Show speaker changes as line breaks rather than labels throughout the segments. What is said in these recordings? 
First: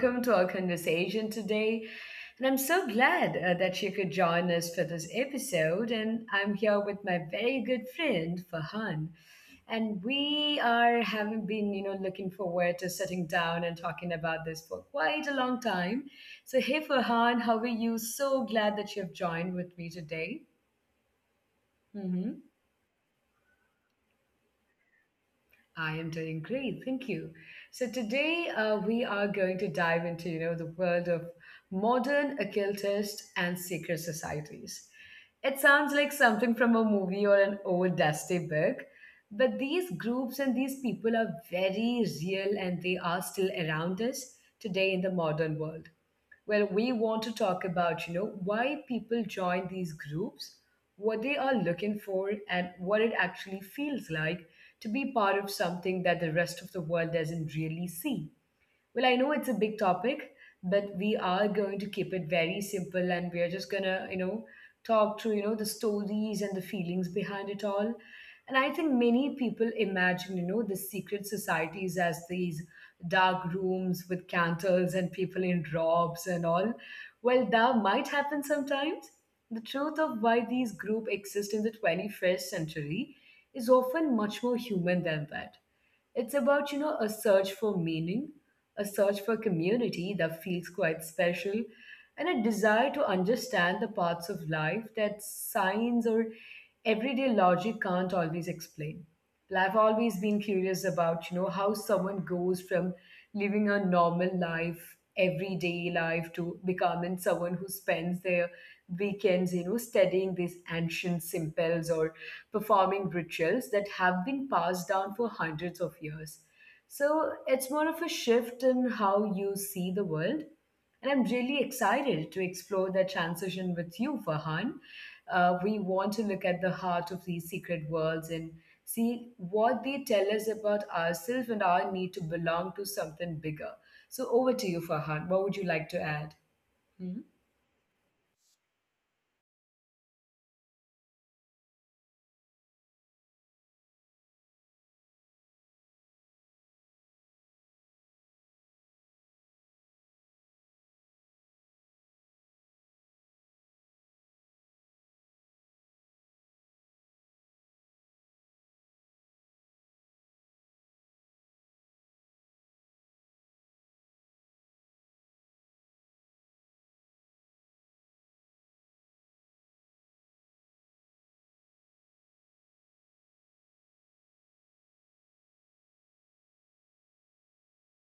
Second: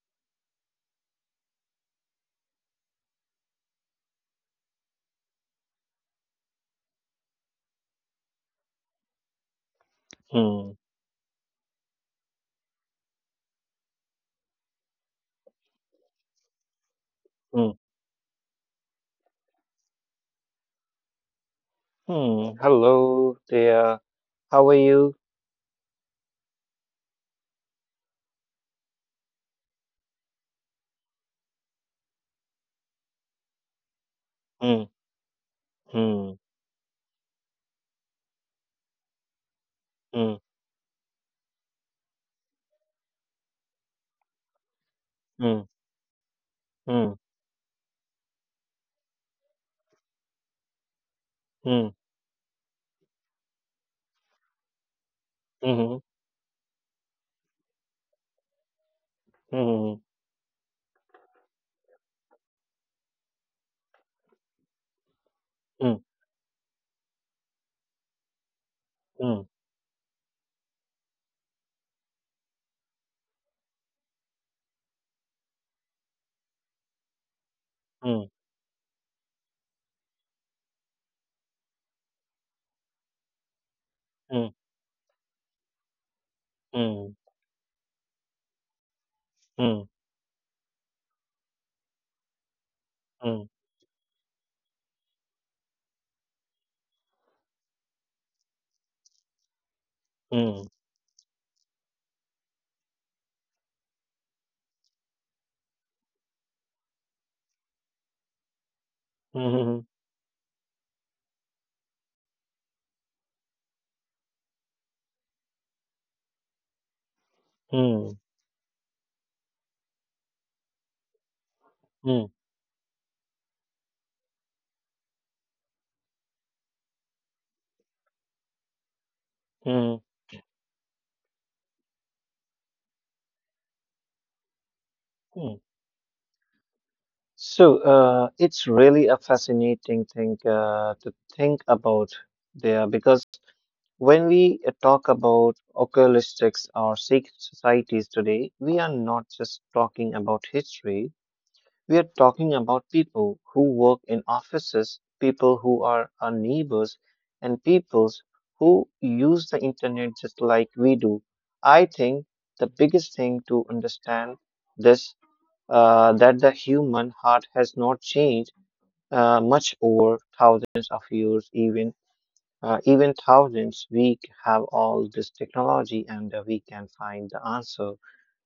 welcome to our conversation today. And I'm so glad that you could join us for this episode. And I'm here with my very good friend Fahan, and we
Hmm.
are having been, looking forward to sitting down and talking about this for quite a long time. So, hey Fahan,
Hmm.
how are you? So glad that you've joined with me today. Mm-hmm.
Hmm. Hello there. How are you?
I am doing great, thank you. So today we are going to dive into the world of modern occultists and secret
Hmm.
societies. It sounds like
Hmm.
something from a movie or an old dusty book, but these
Hmm.
groups and these people are very real and they are still around us today in the
Hmm.
modern world. Well, we
Hmm.
want to talk about, why people join these groups, what they are
Hmm.
looking for, and what it actually feels like to be part of
Mhm.
something that the rest of the world doesn't really see. Well, I know it's a big
Hmm.
topic, but we are going to keep it very simple and we are just gonna, talk through, the stories and the feelings behind it all. And I think many
Hmm.
people imagine, the secret societies as these dark rooms with candles and people in robes and all. Well, that might
Hmm.
happen sometimes. The truth of why these groups exist in the 21st century is often much
Hmm.
more human than that. It's about,
Hmm.
a search for meaning, a search for
Hmm. Hmm.
community that feels quite special, and a desire to
Hmm.
understand the parts of life that science or everyday logic can't always explain. But I've always been
Hmm.
curious about, how someone goes from living a normal life, everyday life, to becoming someone who spends their weekends, you
Mhm.
know, studying these ancient simples or performing rituals that have been passed down for hundreds of years. So
Hmm.
it's more of a shift in how you see the world, and I'm really
Mm.
excited to explore that transition with you, Farhan. We want to look at the heart of these secret worlds and see
Mm.
what they tell us about ourselves and our need to belong to something bigger. So, over to you, Farhan.
Mm.
What would you like to add? Hmm?
It's really a fascinating thing to think about there, because when we talk about ocultistics or secret societies today, we are not just talking about history. We are talking about people who work in offices, people who are our neighbors, and peoples who use the internet just like we do. I think the biggest thing to understand this that the human heart has not changed much over thousands of years, even even thousands. We have all this technology, and we can find the answer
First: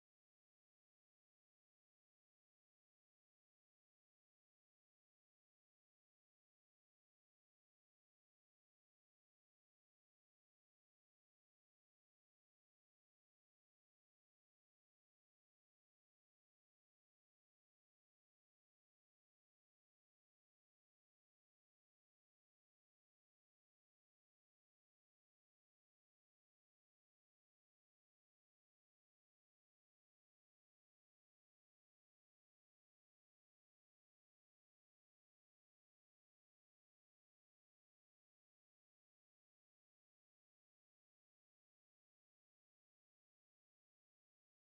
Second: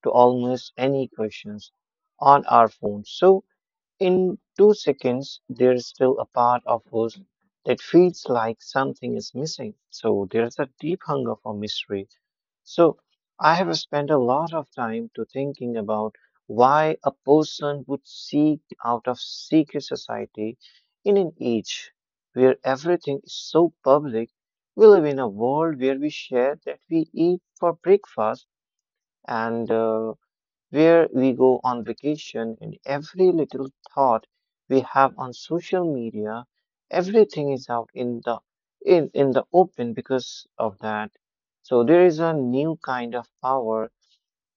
to almost any questions on our phone. So in 2 seconds, there's still a part of us that feels like something is missing. So there's a deep hunger for mystery. So I have spent a lot of time to thinking about why a person would seek out of secret society in an age where everything is so public. We live in a world where we share that we eat for breakfast, and where we go on vacation, and every little thought we have on social media, everything is out in the in the open because of that. So there is a new kind of power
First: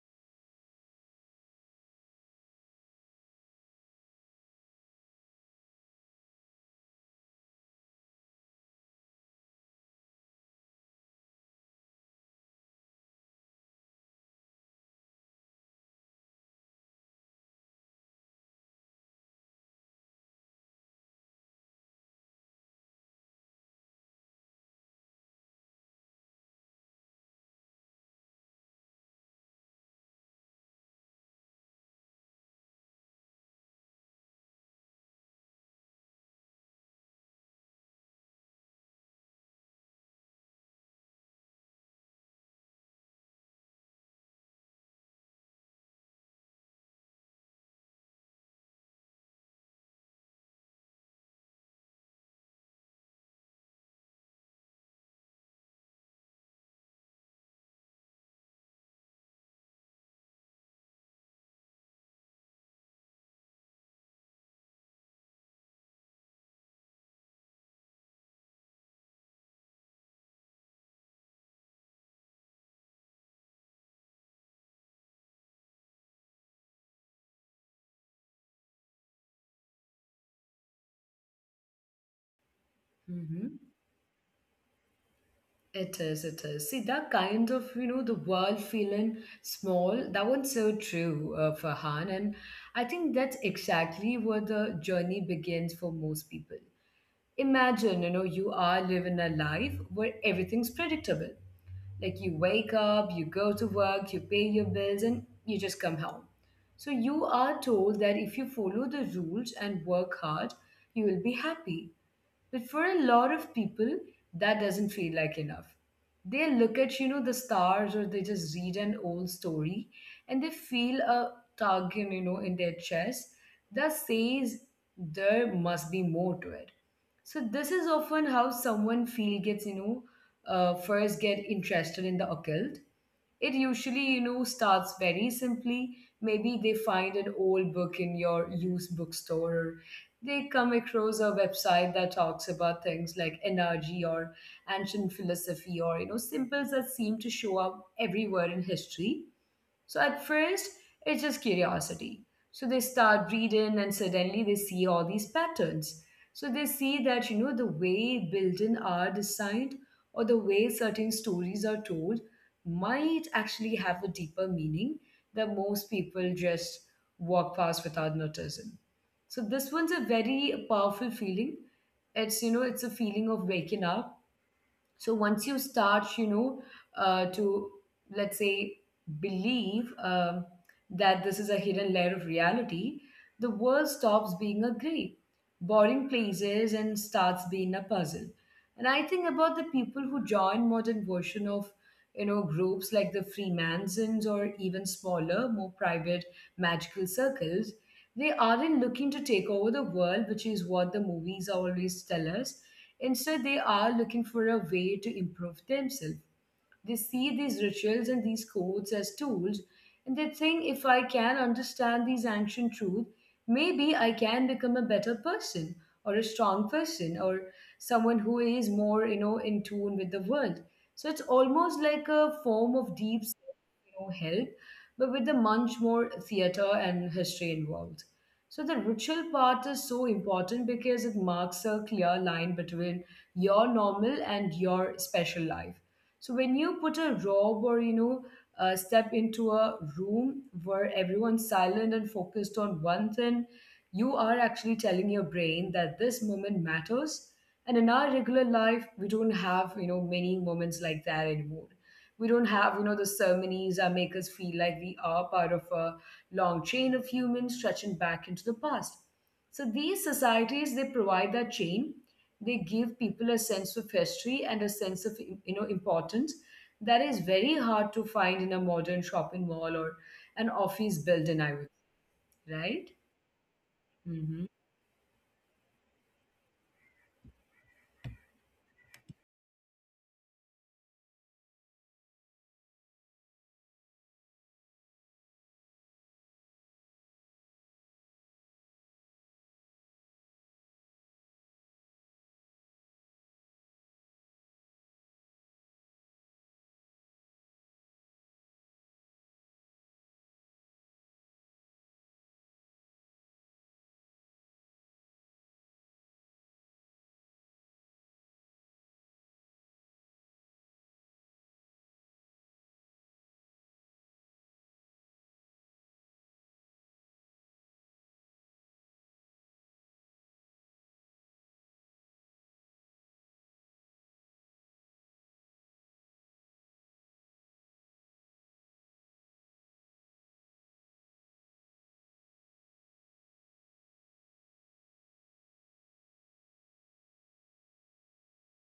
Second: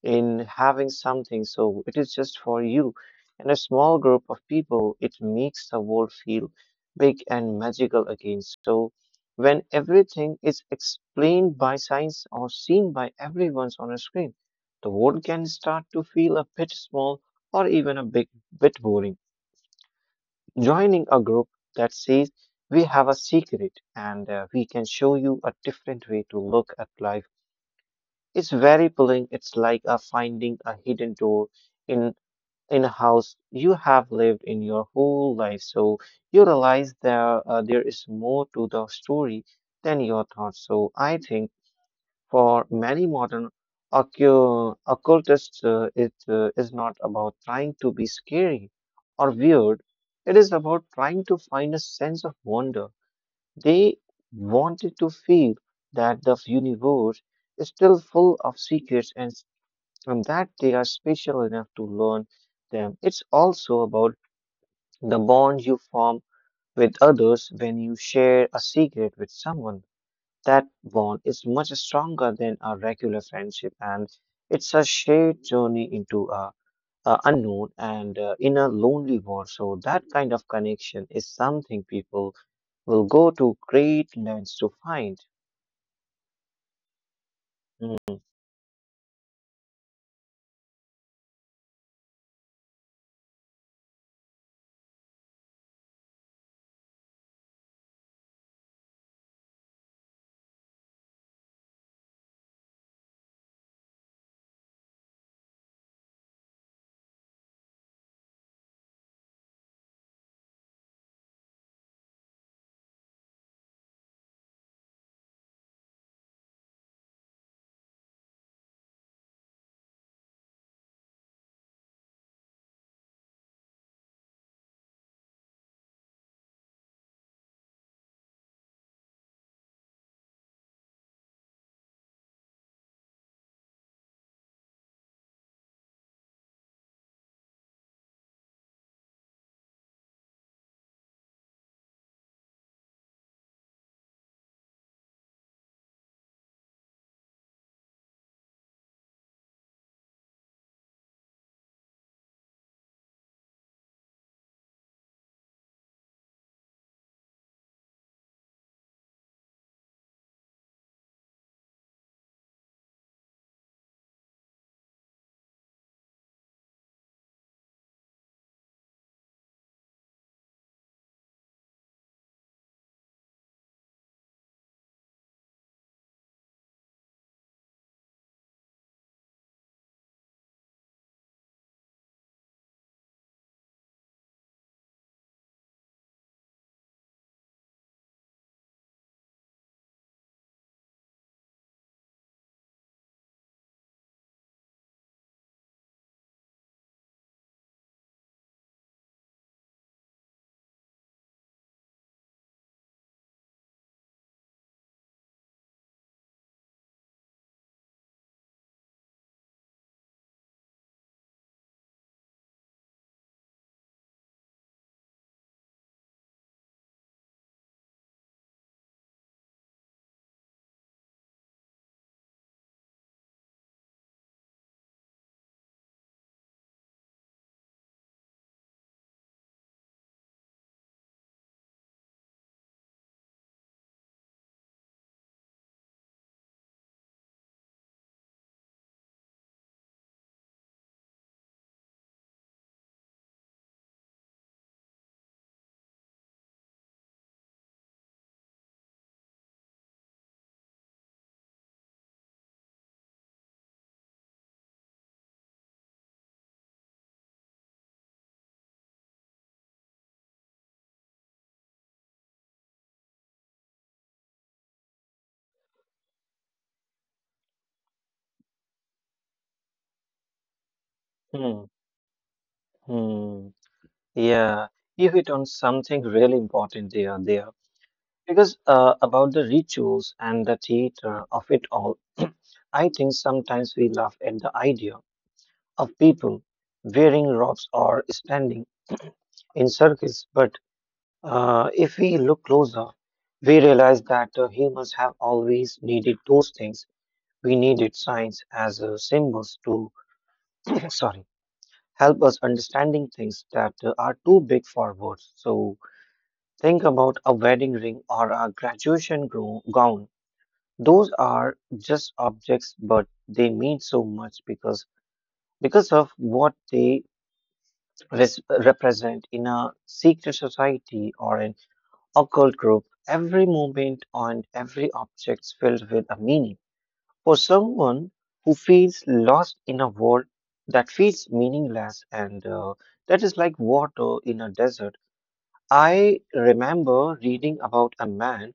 in having something so it is just for you and a small group of people. It makes the world feel big and magical again. So when everything is explained by science or seen by everyone's on a screen, the world can start to feel a bit small, or even a big bit boring. Joining a group that says we have a secret and we can show you a different way to look at life, it's very pulling. It's like finding a hidden door in in a house you have lived in your whole life. So you realize there there is more to the story than your thoughts. So I think for many modern occultists, it is not about trying to be scary or weird. It is about trying to find a sense of wonder. They wanted to feel that the universe is still full of secrets, and that they are special enough to learn them. It's also about the bond you form with others when you share a secret with someone. That bond is much stronger than a regular friendship, and it's a shared journey into a unknown and in a lonely world. So that kind of connection is something people will go to
Mm-hmm.
great lengths to find.
It is, it is. See, that kind of, the
Mhm.
world feeling small, that one's so true, Farhan. And I think that's exactly where the journey begins for most people. Imagine you are living a life where everything's predictable. Like, you wake up, you go to work, you pay your bills, and you just come home. So you are told that if you follow the rules and work hard, you will be happy. But for a lot of people, that doesn't feel like enough. They look at, the stars or they just read an old story, and they feel a tug, in their chest, that says there must be more to it. So this is often how someone feel gets, first get interested in the occult. It usually, starts very simply. Maybe they find an old book in your used bookstore, or they come across a website that talks about things like energy or ancient philosophy or, symbols that seem to show up everywhere in history. So at first, it's just curiosity. So they start reading and suddenly they see all these patterns. So they see that, the way buildings are designed or the way certain stories are told might actually have a deeper meaning that most people just walk past without noticing. So this one's a very powerful feeling. It's a feeling of waking up. So once you start to let's say believe that this is a hidden layer of reality, the world stops being a gray boring places and starts being a puzzle. And I think about the people who join modern version of groups like the Freemasons or even smaller more private magical circles. They aren't looking to take over the world, which is what the movies always tell us. Instead, they are looking for a way to improve themselves. They see these rituals and these codes as tools, and they think if I can understand these ancient truths, maybe I can become a better person or a strong person or someone who is more, in tune with the world. So it's almost like a form of deep, help, but with the much more theater and history involved. So the ritual part is so important because it marks a clear line between your normal and your special life. So when you put a robe or step into a room where everyone's silent and focused on one thing, you are actually telling your brain that this moment matters. And in our regular life, we don't have many moments like that anymore. We don't have the ceremonies that make us feel like we are part of a long chain of humans stretching back into the past. So these societies, they provide that chain. They give people a sense of history and a sense of importance that is very hard to find in a modern shopping mall or an office building, I would, right?
Mhm.
Mm-hmm.
Yeah, you hit on something really important there. Because about the rituals and the theater of it all, I think sometimes we laugh at the idea of people wearing robes or standing in circles. But if we look closer, we realize that humans have always needed those things. We needed signs as symbols to, sorry, help us understanding things that are too big for words. So think about a wedding ring or a graduation gown. Those are just objects, but they mean so much because of what they represent in a secret society or an occult group. Every moment and every object is filled with a meaning. For someone who feels lost in a world that feels meaningless, and that is like water in a desert. I remember reading about a man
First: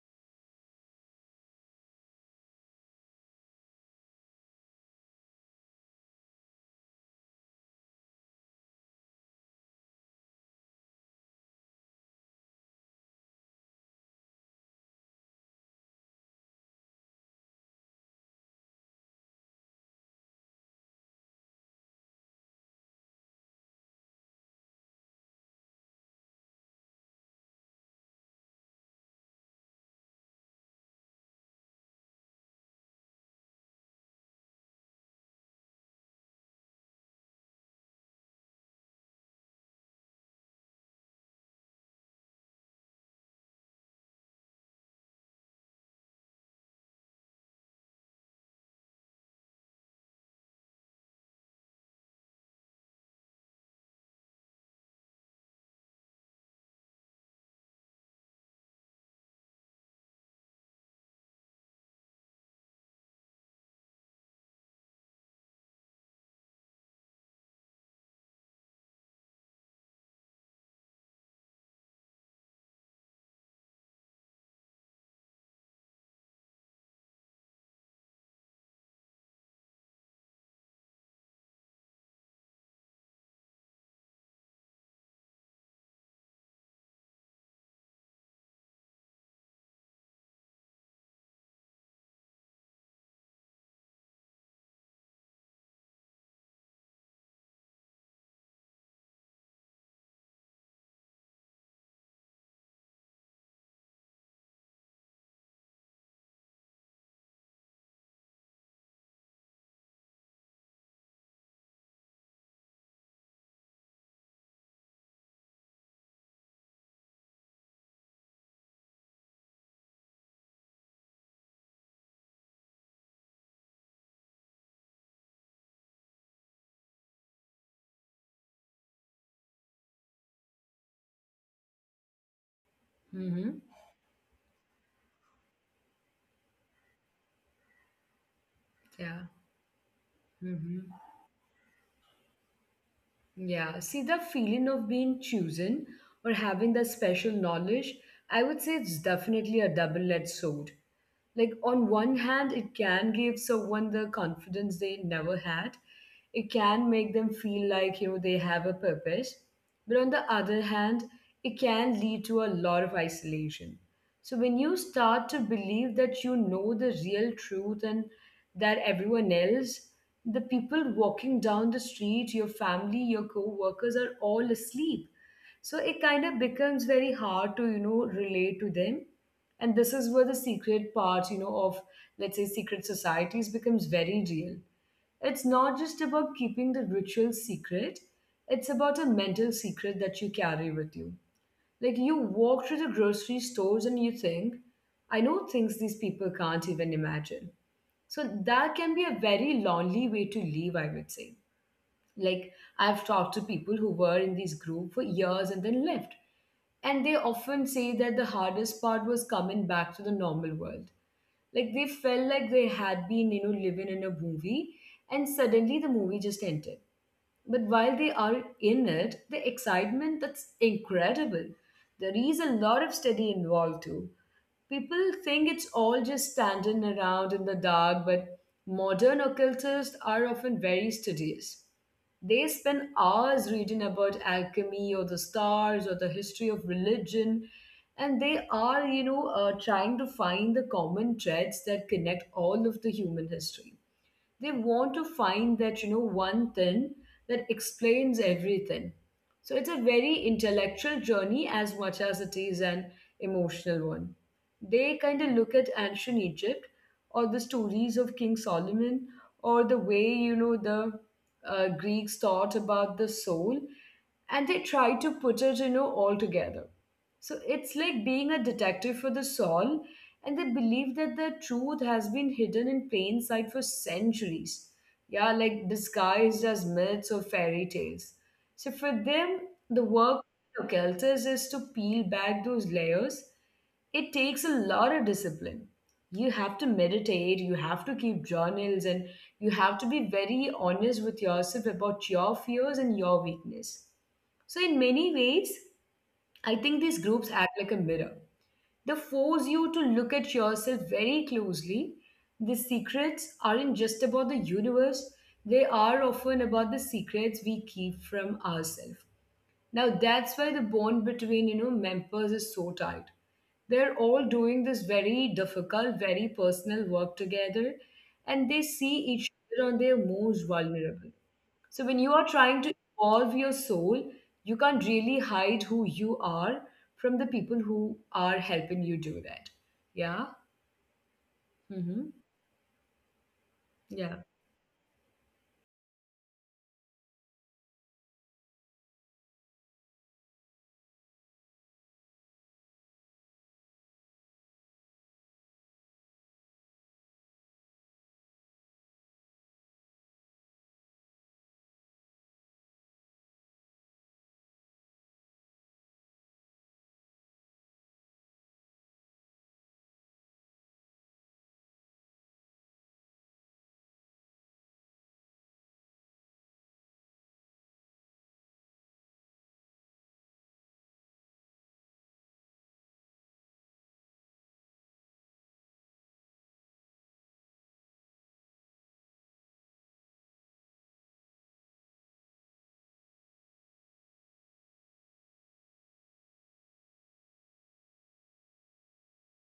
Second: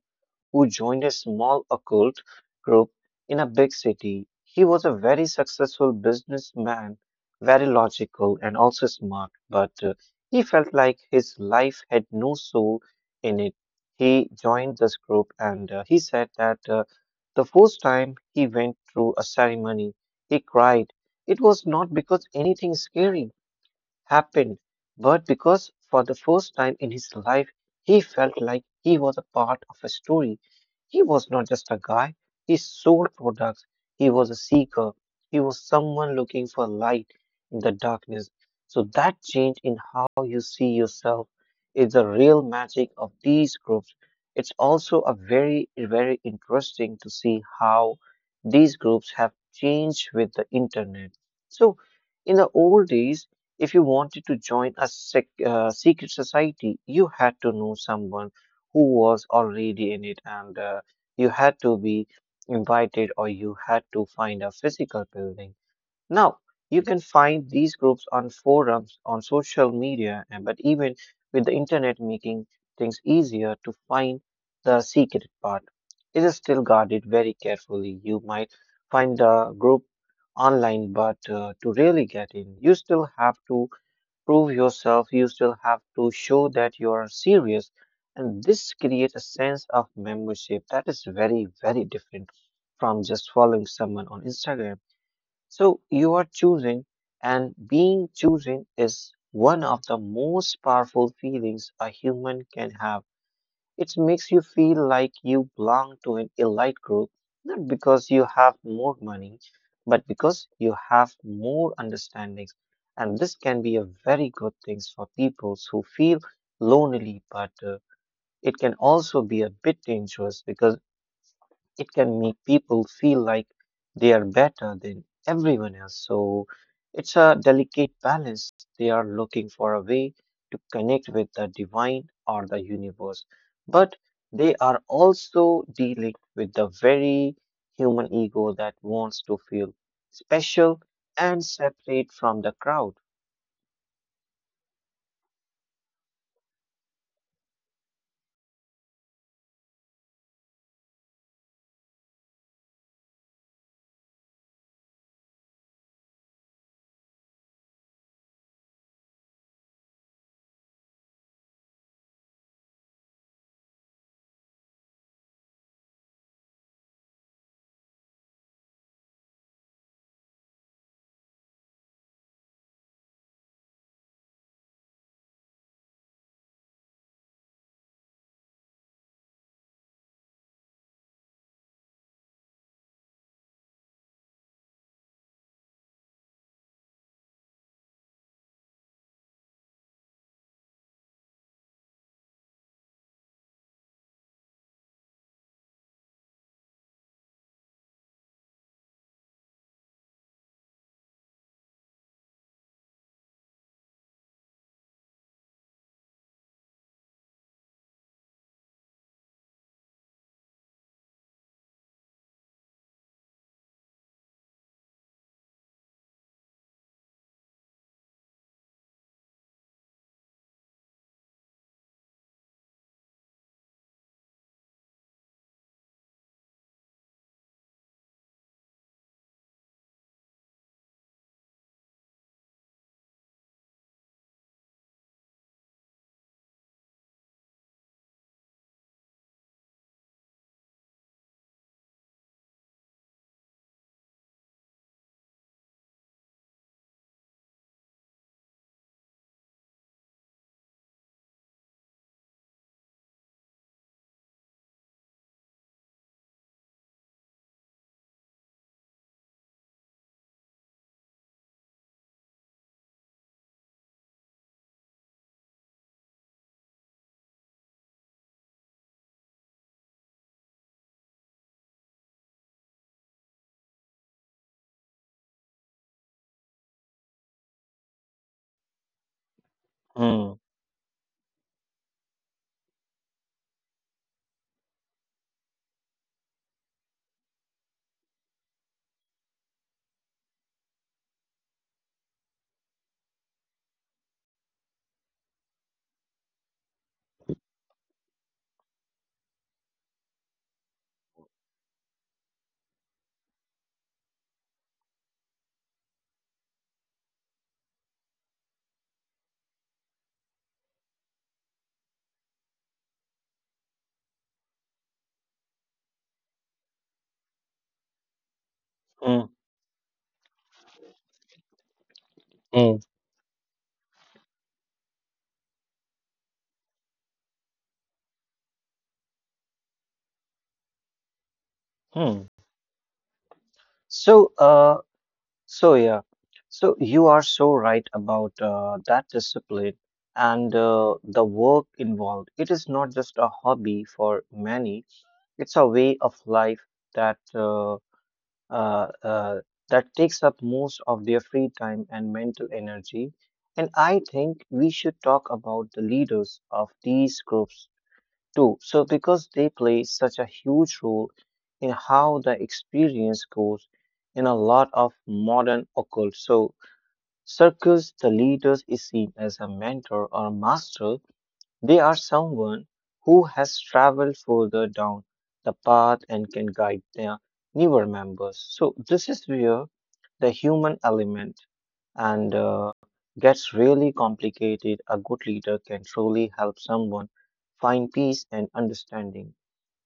who joined a small occult group in a big city. He was a very successful businessman, very logical and also smart, but he felt like his life had no soul in it. He joined this group and he said that the first time he went through a ceremony, he cried. It was not because anything scary happened, but because for the first time in his life, he felt like he was a part of a story. He was not just a guy, he sold products, he was a seeker, he was someone looking for light in the darkness. So, that change in how you see yourself is the real magic of these groups. It's also a very, very interesting to see how these groups have changed with the internet. So, in the old days, if you wanted to join a secret society, you had to know someone who was already in it, and you had to be invited or you had to find a physical building. Now, you can find these groups on forums, on social media, and but even with the internet making things easier to find the secret part, it is still guarded very carefully. You might find a group online, but to really get in, you still have to prove yourself, you still have to show that you are serious. And this creates a sense of membership that is very, very different from just following someone on Instagram. So you are choosing, and being chosen is one of the most powerful feelings a human can have. It makes you feel like you belong to an elite group, not because you have more money, but because you have more understandings. And this can be a very good thing for people who feel lonely, but it can also be a bit dangerous because it can make people feel like they are better than everyone else. So it's a delicate balance. They are looking for a way to connect with the divine or the universe,
Mm-hmm.
but they are also dealing with the very human ego that wants to
Yeah.
feel special and
Mm-hmm.
separate from the crowd.
Yeah, see, the feeling of being chosen or having that special knowledge, I would say it's definitely a double-edged sword. Like on one hand, it can give someone the confidence they never had. It can make them feel like, they have a purpose. But on the other hand, it can lead to a lot of isolation. So when you start to believe that you know the real truth, and that everyone else, the people walking down the street, your family, your co-workers, are all asleep. So it kind of becomes very hard to, relate to them. And this is where the secret part, of let's say secret societies becomes very real. It's not just about keeping the ritual secret, it's about a mental secret that you carry with you. Like you walk through the grocery stores and you think, I know things these people can't even imagine. So that can be a very lonely way to live, I would say. Like I've talked to people who were in this group for years and then left. And they often say that the hardest part was coming back to the normal world. Like they felt like they had been, living in a movie and suddenly the movie just ended. But while they are in it, the excitement, that's incredible. There is a lot of study involved too. People think it's all just standing around in the dark, but modern occultists are often very studious. They spend hours reading about alchemy or the stars or the history of religion, and they are, trying to find the common threads that connect all of the human history. They want to find that one thing that explains everything. So it's a very intellectual journey as much as it is an emotional one. They kind of look at ancient Egypt or the stories of King Solomon or the way the Greeks thought about the soul, and they try to put it all together. So it's like being a detective for the soul, and they believe that the truth has been hidden in plain sight for centuries. Yeah, like disguised as myths or fairy tales. So for them, the
Hmm.
work of Celtas is to peel back those layers. It takes a lot of discipline. You have to meditate, you have to keep journals, and you have to be very honest with yourself about your fears and your weakness. So, in many ways, I think these groups act like a mirror. They force you to look at yourself very closely. The secrets aren't just about the universe, they are often about the secrets we keep from ourselves. Now that's why the bond between members is so tight. They're all doing this very difficult, very personal work together, and they see
Hmm.
each other on their most vulnerable. So when you
Hmm.
are trying to evolve your soul, you can't really hide who you are from the people who are helping you do that. Yeah.
Hmm.
Mm-hmm.
So, uh,
Yeah.
So yeah, so you are so right about that discipline and the work involved. It is not just a hobby for many; it's a way of life that uh, uh, that takes up most of their free time and mental energy. And I think we should talk about the leaders of these groups too. So, because they play such a huge role in how the experience goes in a lot of modern occult. So, circles, the leaders is seen as a mentor or master. They are someone who has traveled further down the path and can guide their newer members. So, this is where the human element and gets really complicated. A good leader can truly help someone find peace and understanding.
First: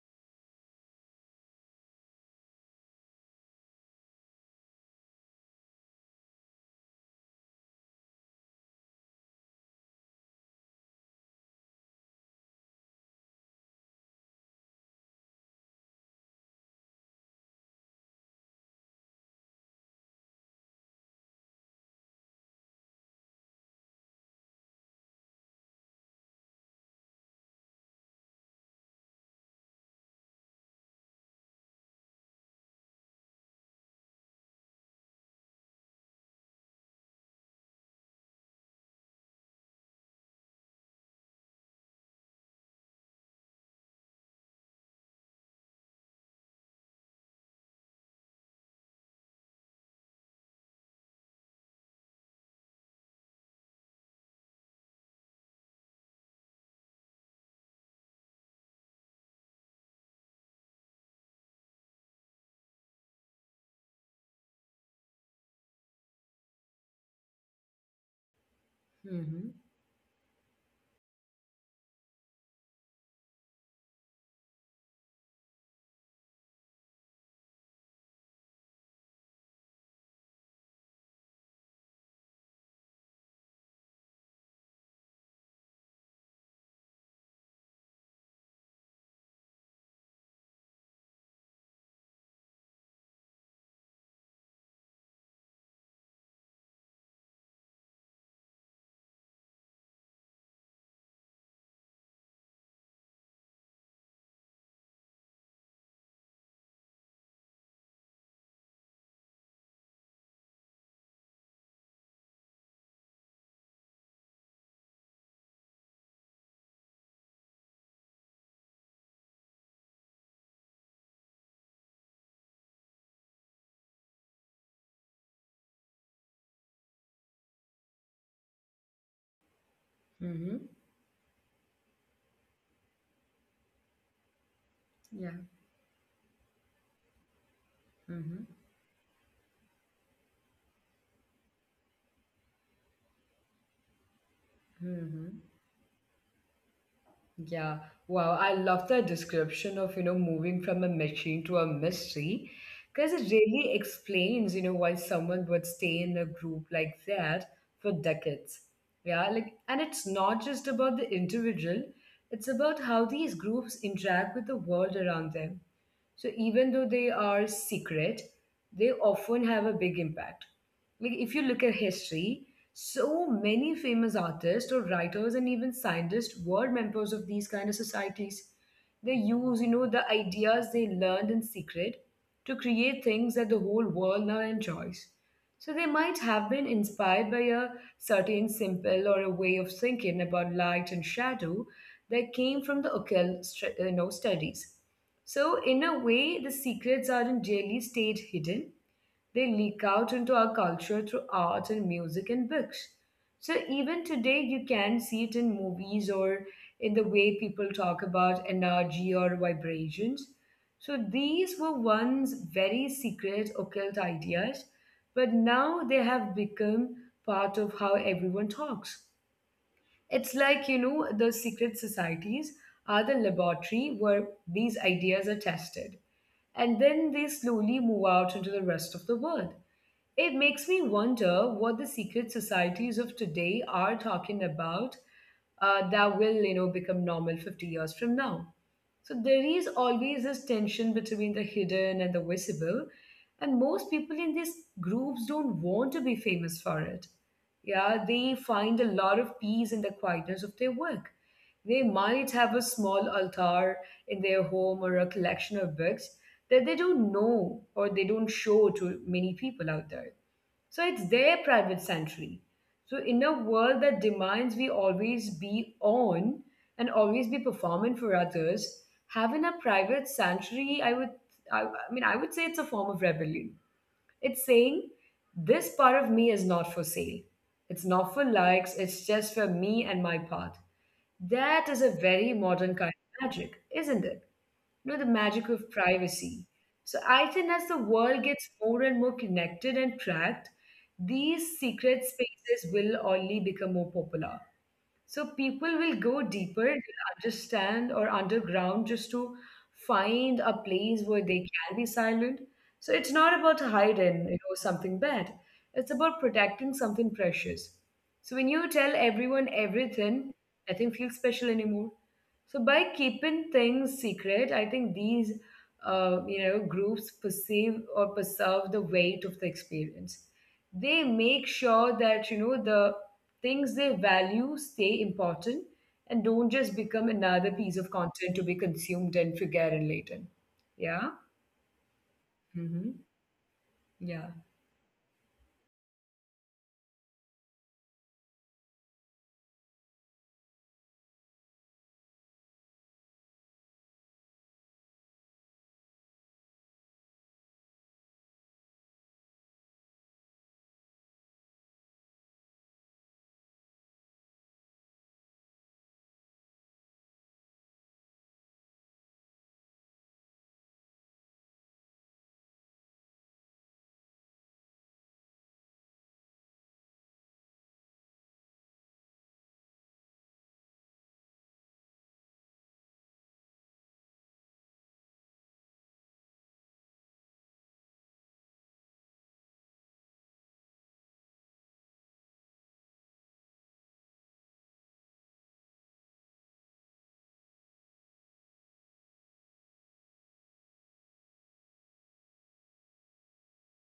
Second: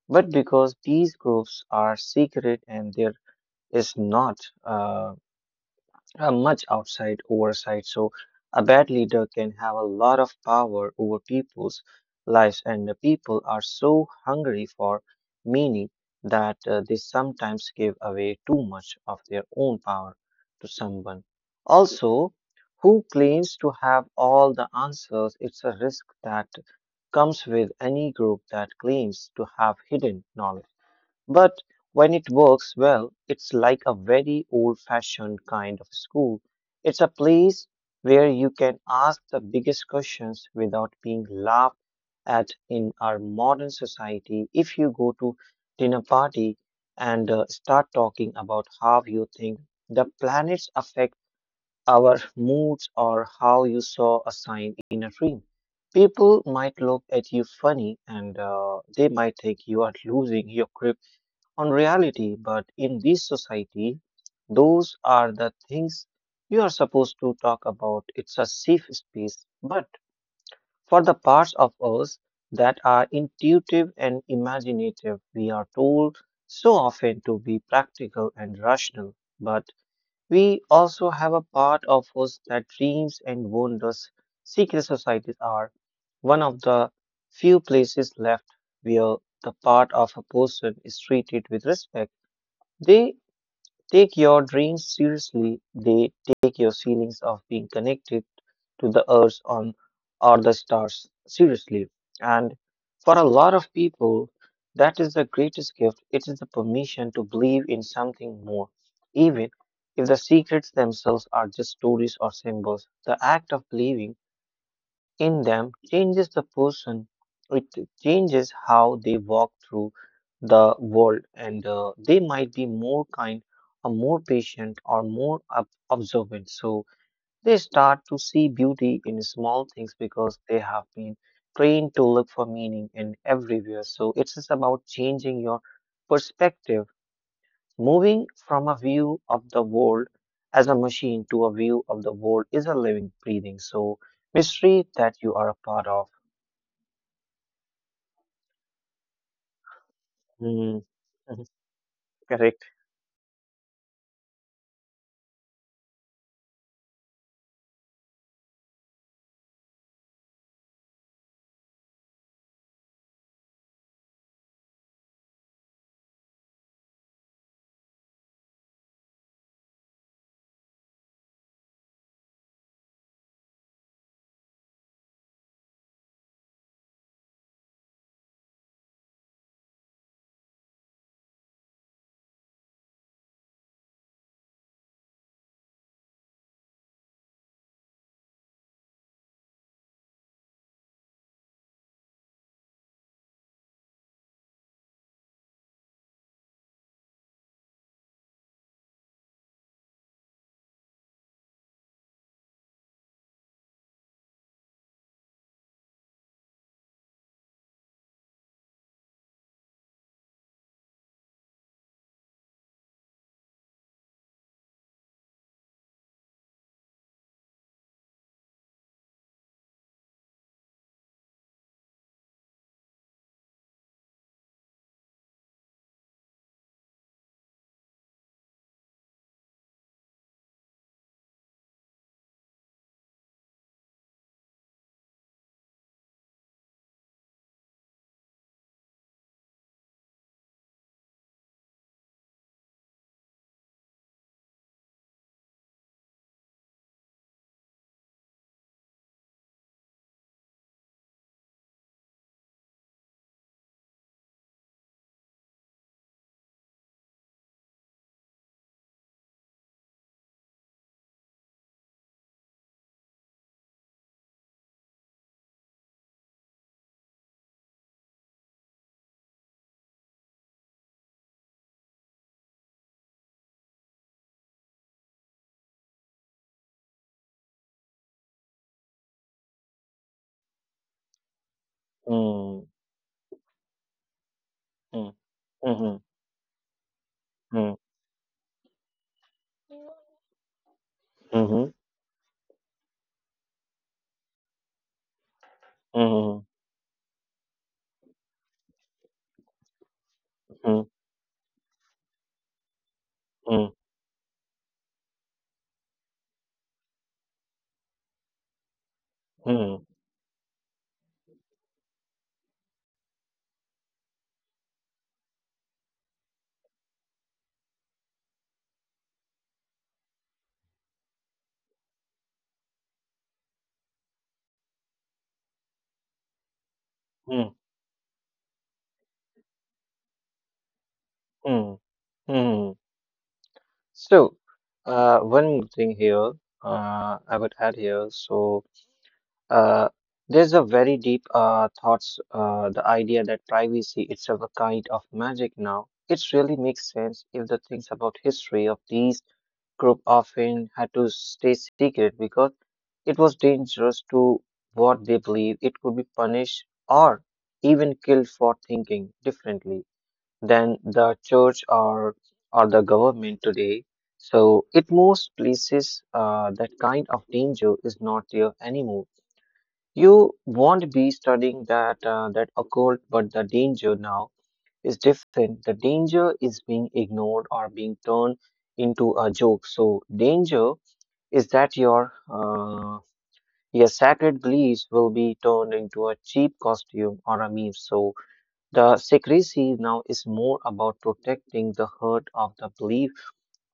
But because these groups are secret and there is not. Much outside oversight. So, a bad leader can have a lot of power over people's lives, and the people are so hungry for meaning that they sometimes give away too much of their own power to someone. Also, who claims to have all the answers? It's a risk that comes with any group that claims to have hidden knowledge. But when it works well, it's like a very old fashioned kind of school. It's a place where you can ask the biggest questions without being laughed at in our modern society. If you go to dinner party and start talking about how you think the planets affect our moods or how you saw a sign in a dream, people might look at you funny and they might think you are losing your grip on reality, but in this society, those are the things you are supposed to talk about. It's a safe
Mm-hmm.
space. But for the parts of us that are intuitive and imaginative, we are told so often to be practical and rational. But we also have a part of us that dreams and wonders. Secret societies are one of the few places left where the part of a person is treated with respect. They take your dreams seriously. They take your feelings of being connected to the earth on, or the stars seriously. And for a lot of people, that is the greatest gift. It is the permission to believe in something more. Even if the secrets themselves are just stories or symbols, the act of believing in them changes the person, it changes how they walk through the world, and they might be more kind, or more patient, or more observant. So they start to see beauty in small things
Mm-hmm.
because they have been trained to look for meaning in everywhere. So it's just
Yeah.
about changing your perspective,
Mm-hmm.
moving from a view of the world as a machine to a view of the world is a living, breathing. So
Mm-hmm.
mystery that you are a part of.
Yeah, wow, I love the description of, moving from a
Mm. Mhm.
machine to a mystery, because
Correct.
it really explains, why someone would stay in a group like that for decades. Yeah, like, and it's not just about the individual, it's about how these groups interact with the world around them. So even though they are secret, they often have a big impact. Like if you look at history, so many famous artists or writers and even scientists were members of these kind of societies. They use, the ideas they learned in secret to create things that the whole world now enjoys. So they might have been inspired by a certain simple or a way of thinking about light and shadow that came from the occult, studies. So, in a way, the secrets aren't really stayed hidden. They leak out into our culture through art and music and books. So, even today, you can see it in movies or in the way people talk about energy or vibrations. So, these were once very secret occult ideas, but now they have become part of how everyone talks. It's like, the secret societies are the laboratory where these ideas are tested. And then they slowly move out into the rest of the world. It makes me wonder what the secret societies of today are talking about that will, become normal 50 years from now. So there is always this tension between the hidden and the visible, and most people in these groups don't want to be famous for it. Yeah, they find a lot of peace in the quietness of their work. They might have a small altar in their home or a collection of books that they don't know or they don't show to many people out there. So it's their private sanctuary. So, in a world that demands we always be on and always be performing for others, having a private sanctuary, I I would say it's a form of rebellion. It's saying, this part of me is not for sale. It's not for likes, it's just for me and my path. That is a very modern
Mm.
kind of magic, isn't it? You know, the
Mm.
magic of
Mhm.
privacy. So I think as the
Mm.
world gets more and more connected and tracked, these secret
Mhm.
spaces will only become more popular. So people will go deeper,
Mhm.
they'll understand or underground just to find a place
Mhm.
where they can be silent. So it's not about
Mm.
hiding, something bad. It's about protecting something precious. So when you tell everyone
Mm.
everything, nothing feels special anymore. So by keeping things secret, I think these groups perceive or preserve the weight of the experience. They make sure that the things they value stay important and don't just become another
Mm.
piece of content to be consumed and forgotten later. Yeah.
Mm.
Mm-hmm.
Mm.
Yeah.
So, One more thing here, I would add here. Uh, there's a very deep thoughts, the idea that privacy itself a kind of magic now. It really makes sense if the things about history of these group often had to stay secret because it was dangerous to what they believed. It could be punished or even killed for thinking differently than the church or the government today. So it most places that kind of danger is not there anymore. You won't be studying that that occult, but the danger now is different. The danger is being ignored or being turned into a joke. So danger is that your sacred beliefs will be turned into a cheap costume or a meme. So the secrecy now is more about protecting the heart of the belief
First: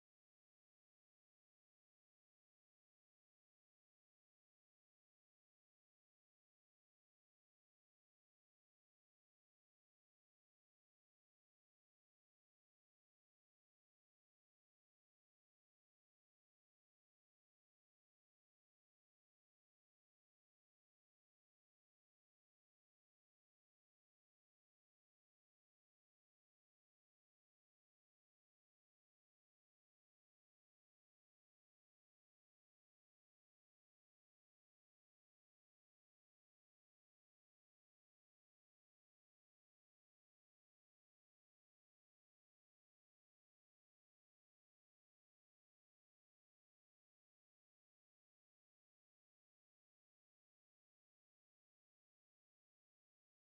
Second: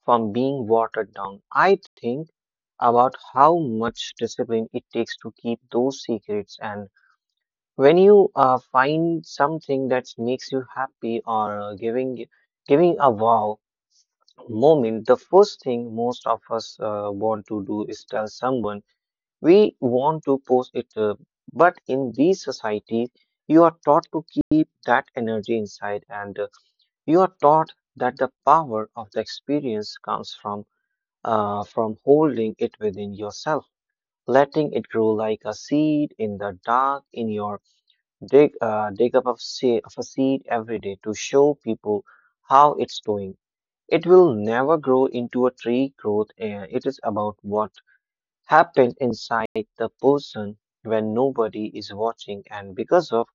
from being watered down. I think about how much discipline it takes to keep those secrets and when you find something that makes you happy or giving giving a wow moment, the first thing most of us want to do is tell someone, we want to post it, but in these societies, you are taught to keep that energy inside, and you are taught that the power of the experience comes from holding it within yourself, letting it grow like a seed in the dark. In your dig up of, of a seed every day to show people how it's doing. It will never grow into a tree growth. It is about what happened inside the person when nobody is watching, and because of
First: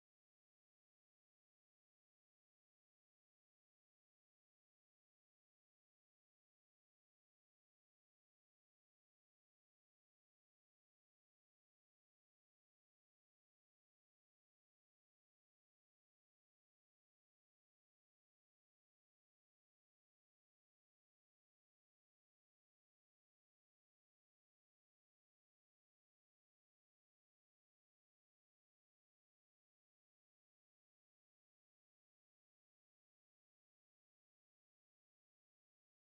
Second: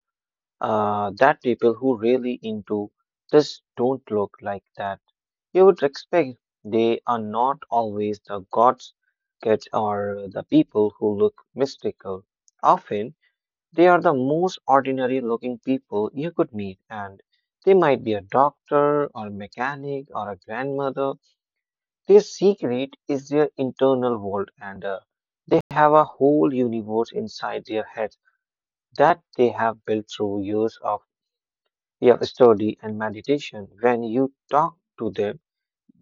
that, people who really into this don't look like that you would expect. They are not always the gods kids or the people who look mystical. Often they are the most ordinary looking people you could meet, and they might be a doctor or mechanic or a grandmother. Their secret is their internal world, and have a whole universe inside their head that they have built through years of, yeah, study and meditation. When you talk to them,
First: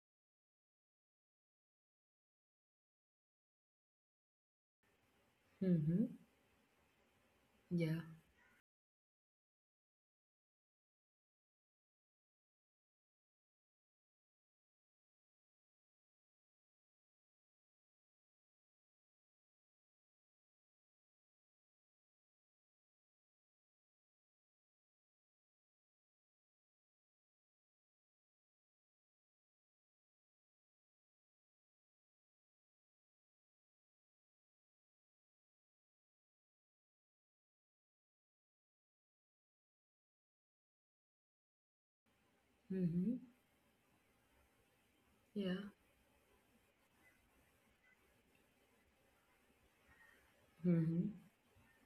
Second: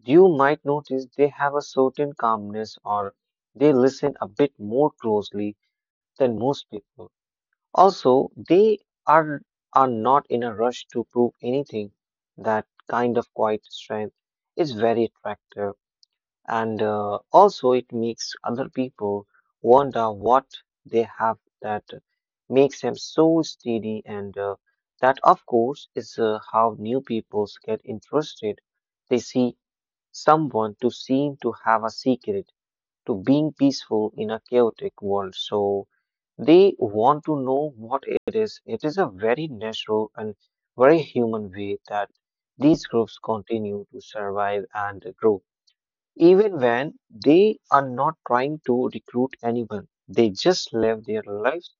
you might notice they have a certain calmness or they listen a bit more closely
Mm-hmm.
than most people.
Yeah.
Also, they are, are not in a rush to prove anything. That kind of quiet strength is very attractive, and also it makes other people wonder what they have that makes them so steady, and that of course is how new people get interested. They see someone to seem to have a secret to being peaceful in a chaotic world, so they want to know what it is. It is a very natural and very human way that these
Mm-hmm.
groups continue to survive and grow,
Yeah.
even when they are not trying to recruit anyone. They just live their
Mm-hmm.
lives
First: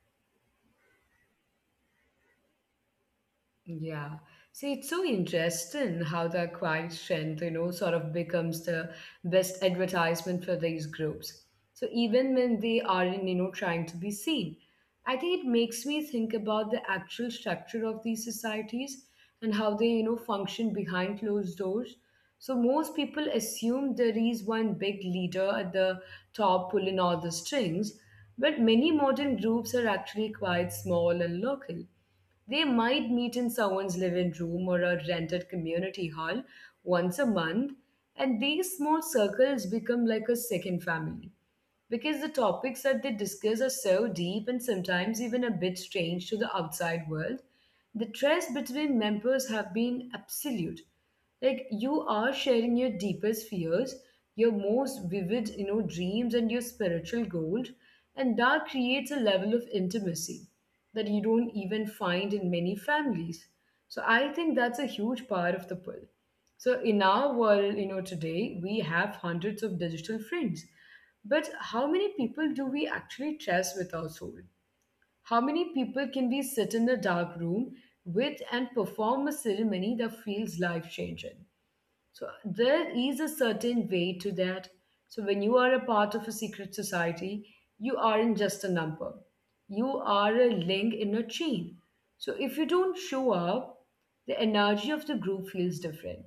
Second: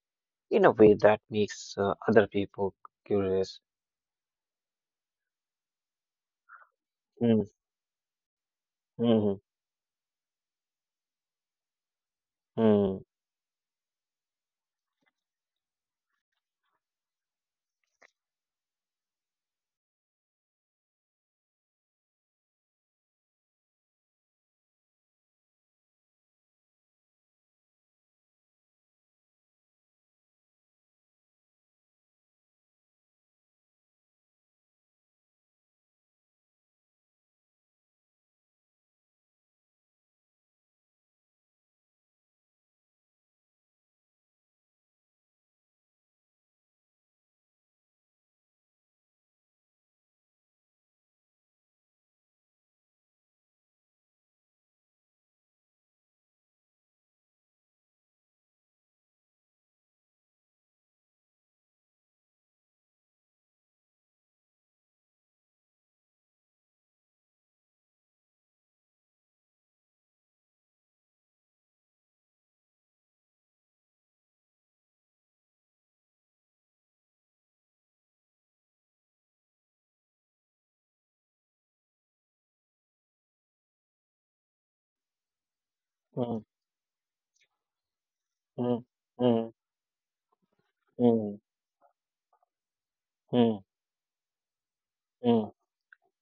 in a way that makes other people curious.
Yeah. See, it's so interesting how the acquired
Mm,
strength, sort of becomes the
mm,
best advertisement for these groups. So even when they
mm,
aren't, trying to be seen, I think it makes me think about the actual structure of these societies and how they, function behind closed doors. So most people assume there is one big leader at the top pulling all the strings, but many modern groups are actually quite small and local. They might meet in someone's living room or a rented community hall once a month, and these small circles become like a second family because the topics that they discuss are so deep and sometimes even a bit strange to the outside world. The trust between members have been absolute, like you are sharing your deepest fears, your most vivid, dreams and your spiritual goals, and that creates a level of intimacy that you don't even find in many families. So I think that's a huge part of the pull. So in our world, today we have hundreds of digital friends, but how many people do we actually trust with our soul? How many people can we sit in a dark room with and perform a ceremony that feels life changing? So there is a certain way to that. So when you are a part of a
mm,
secret society, you aren't just a
mm,
number.
mm,
You are a link in a
mm,
chain. So if you don't show up, the energy of the group
mm,
feels different.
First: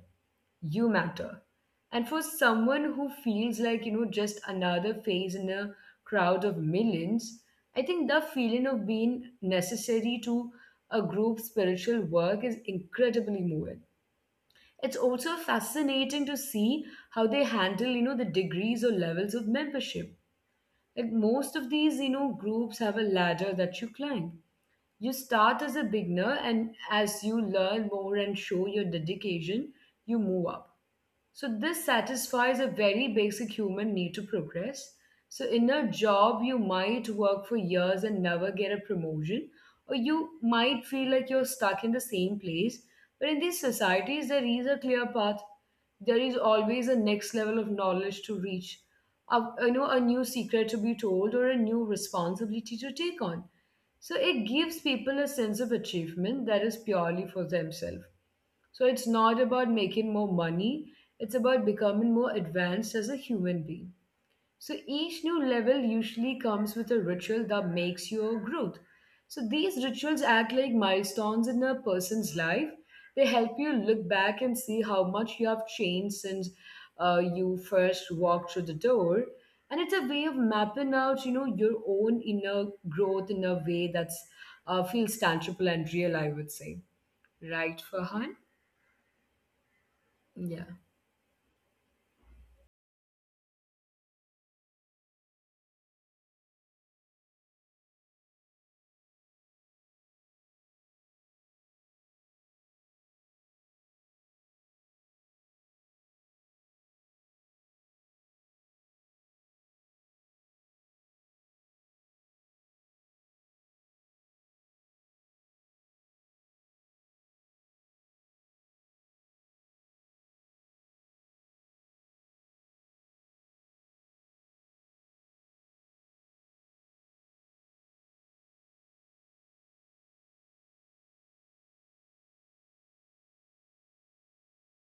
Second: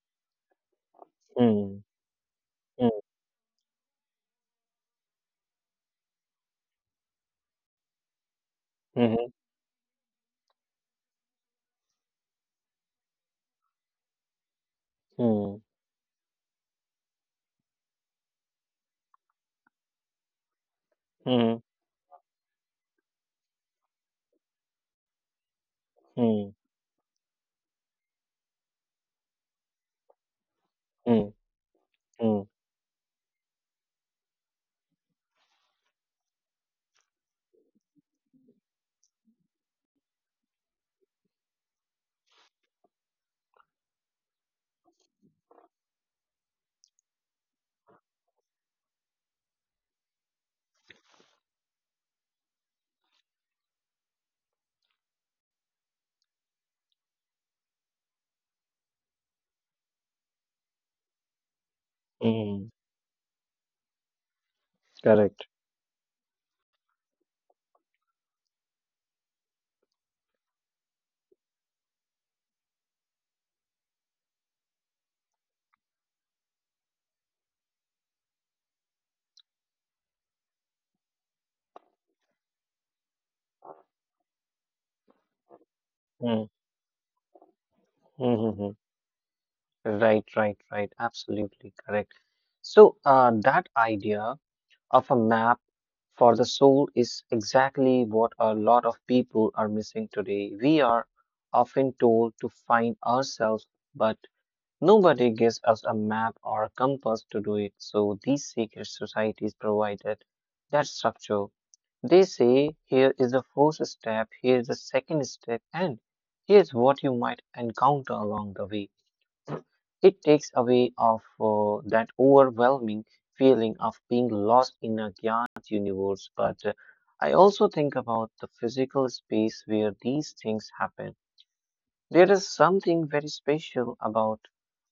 You matter.
mm,
And for someone who feels like, just another face in a crowd of millions, I think the feeling of
mm, mm,
being necessary to a group's spiritual work is incredibly moving. It's also
mhm,
fascinating to see how they handle, the degrees or levels of membership. Like
mm,
most
mm,
of these, groups have a ladder that you climb. You start as a beginner,
mm,
and as you learn more and show your dedication, you move up.
mm,
So this
mm,
satisfies a very basic human need to progress. So in a job, you might work for years and never get a promotion, or you might feel like you're stuck in the same place. But in these societies, there is a clear path. There is always a next level of knowledge to reach, a, a new secret to be told, or a new responsibility to take on. So it gives people a sense of achievement that is purely for themselves. So it's not about making more money, it's about becoming more
mm.
advanced as a human being. So each new
Correct.
level usually comes with a ritual that makes your growth. So these rituals act like milestones in a person's life. They help you look back and see how much you have changed since you first walked through the door. And it's a way of mapping out, your own inner growth in a way that's feels tangible and real, I
Mm,
would say. Right, Farhan?
mhm, mhm. Right, right,
Yeah.
right. Absolutely correct. So, that idea of a map for the soul is exactly what a lot of people are missing today. We are often told to find ourselves, but nobody gives us a map or a compass to do it. So these secret societies provided that structure. They say here is the first step, here is the second step, and here's what you might encounter along the way. It takes away of that overwhelming feeling of being lost in a giant universe, but I also think about the physical space where these things happen. There is something very special about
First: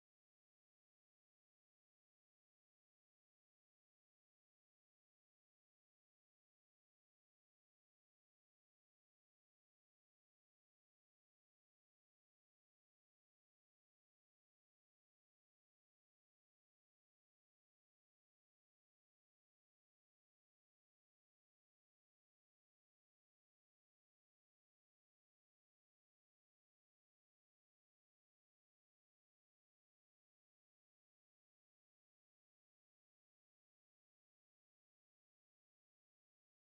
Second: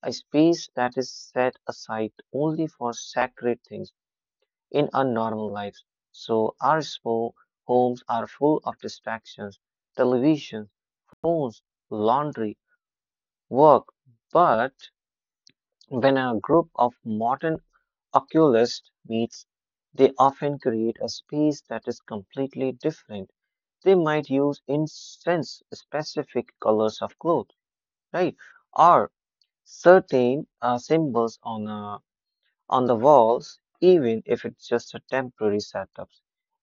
a space that is set aside only for sacred things in our normal lives. So our small homes are full of distractions, television, phones, laundry, work, but when a group of modern Oculist meets, they often create a space that is completely different. They might use instance specific colors of clothes, right? Or certain symbols on the walls, even if it's just a temporary setup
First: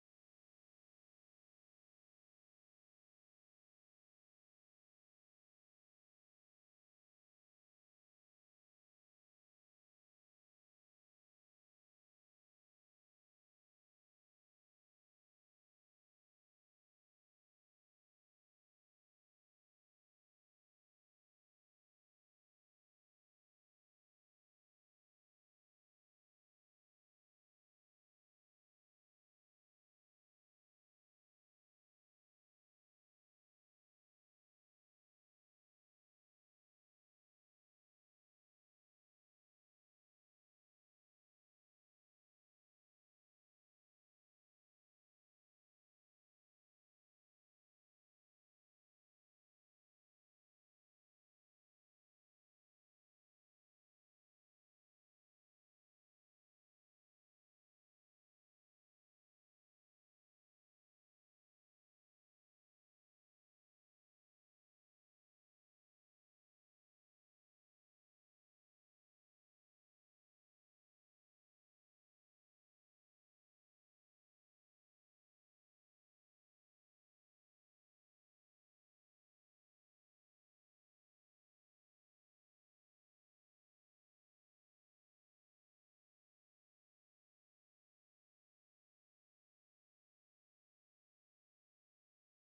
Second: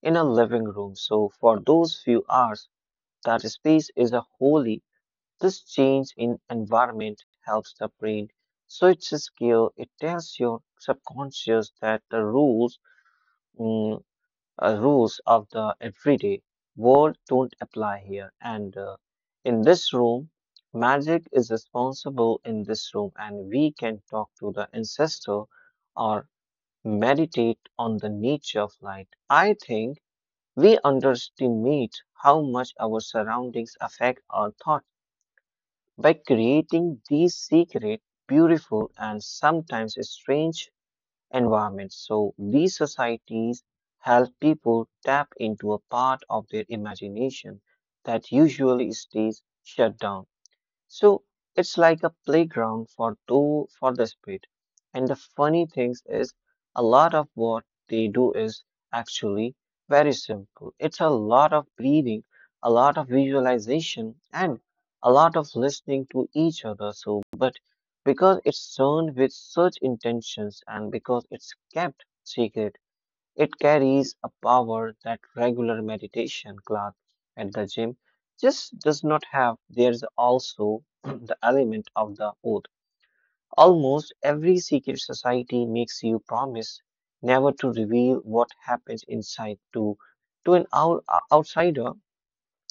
in a living room. So for those few hours, that space is a holy. This change in environment helps the brain, so it's a skill. It tells your subconscious that the rules Mm, rules of the everyday world don't apply here. And in this room, magic is responsible in this room, and we can talk to the ancestor or meditate on the nature of light. I think we underestimate how much our surroundings affect our thought by creating these secret, beautiful, and sometimes strange environment. So these societies help people tap into a part of their imagination that usually stays shut down. So it's like a playground for two for the spirit. And the funny thing is, a lot of what they do is actually very simple. It's a lot of breathing, a lot of visualization, and a lot of listening to each other. So, but because it's done with such intentions and because it's kept secret, it carries a power that regular meditation class at the gym just does not have. There's also the element of the oath. Almost every secret society makes you promise never to reveal what happens inside to an outsider.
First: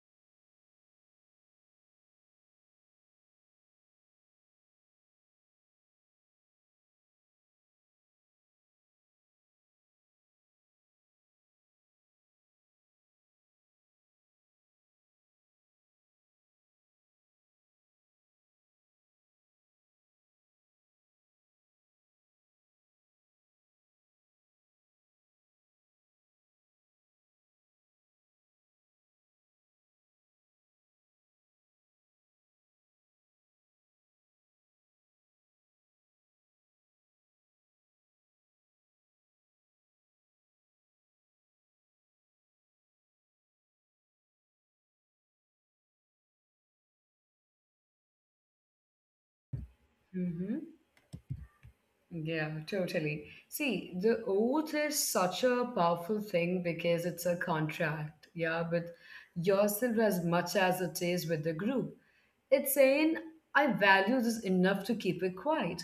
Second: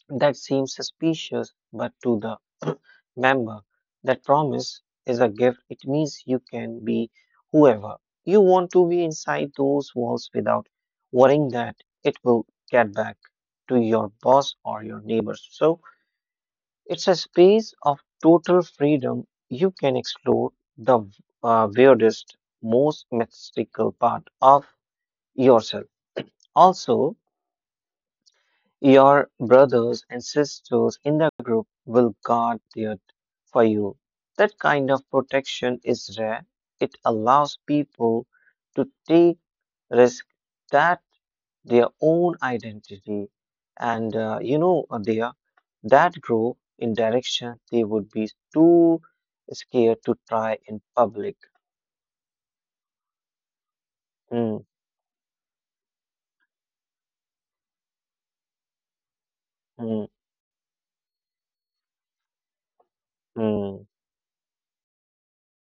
That seems suspicious, but to the member, that promise is a gift. It means you can be whoever you want to be inside those walls without worrying that it will get back to your boss or your neighbors. So it's a space of total freedom. You can explore the weirdest, most mystical part of yourself. Also, your brothers and sisters in the group will guard it for you. That kind of protection is rare. It allows people to take risk that their own identity, and you know, their that grow in direction they would be too scared to try in public.
Yeah, totally. See, the oath
Hmm,
is such a powerful thing because it's a contract, yeah, with yourself
hmm,
as much as it is with the group. It's saying, I
hmm,
value this enough to keep it quiet.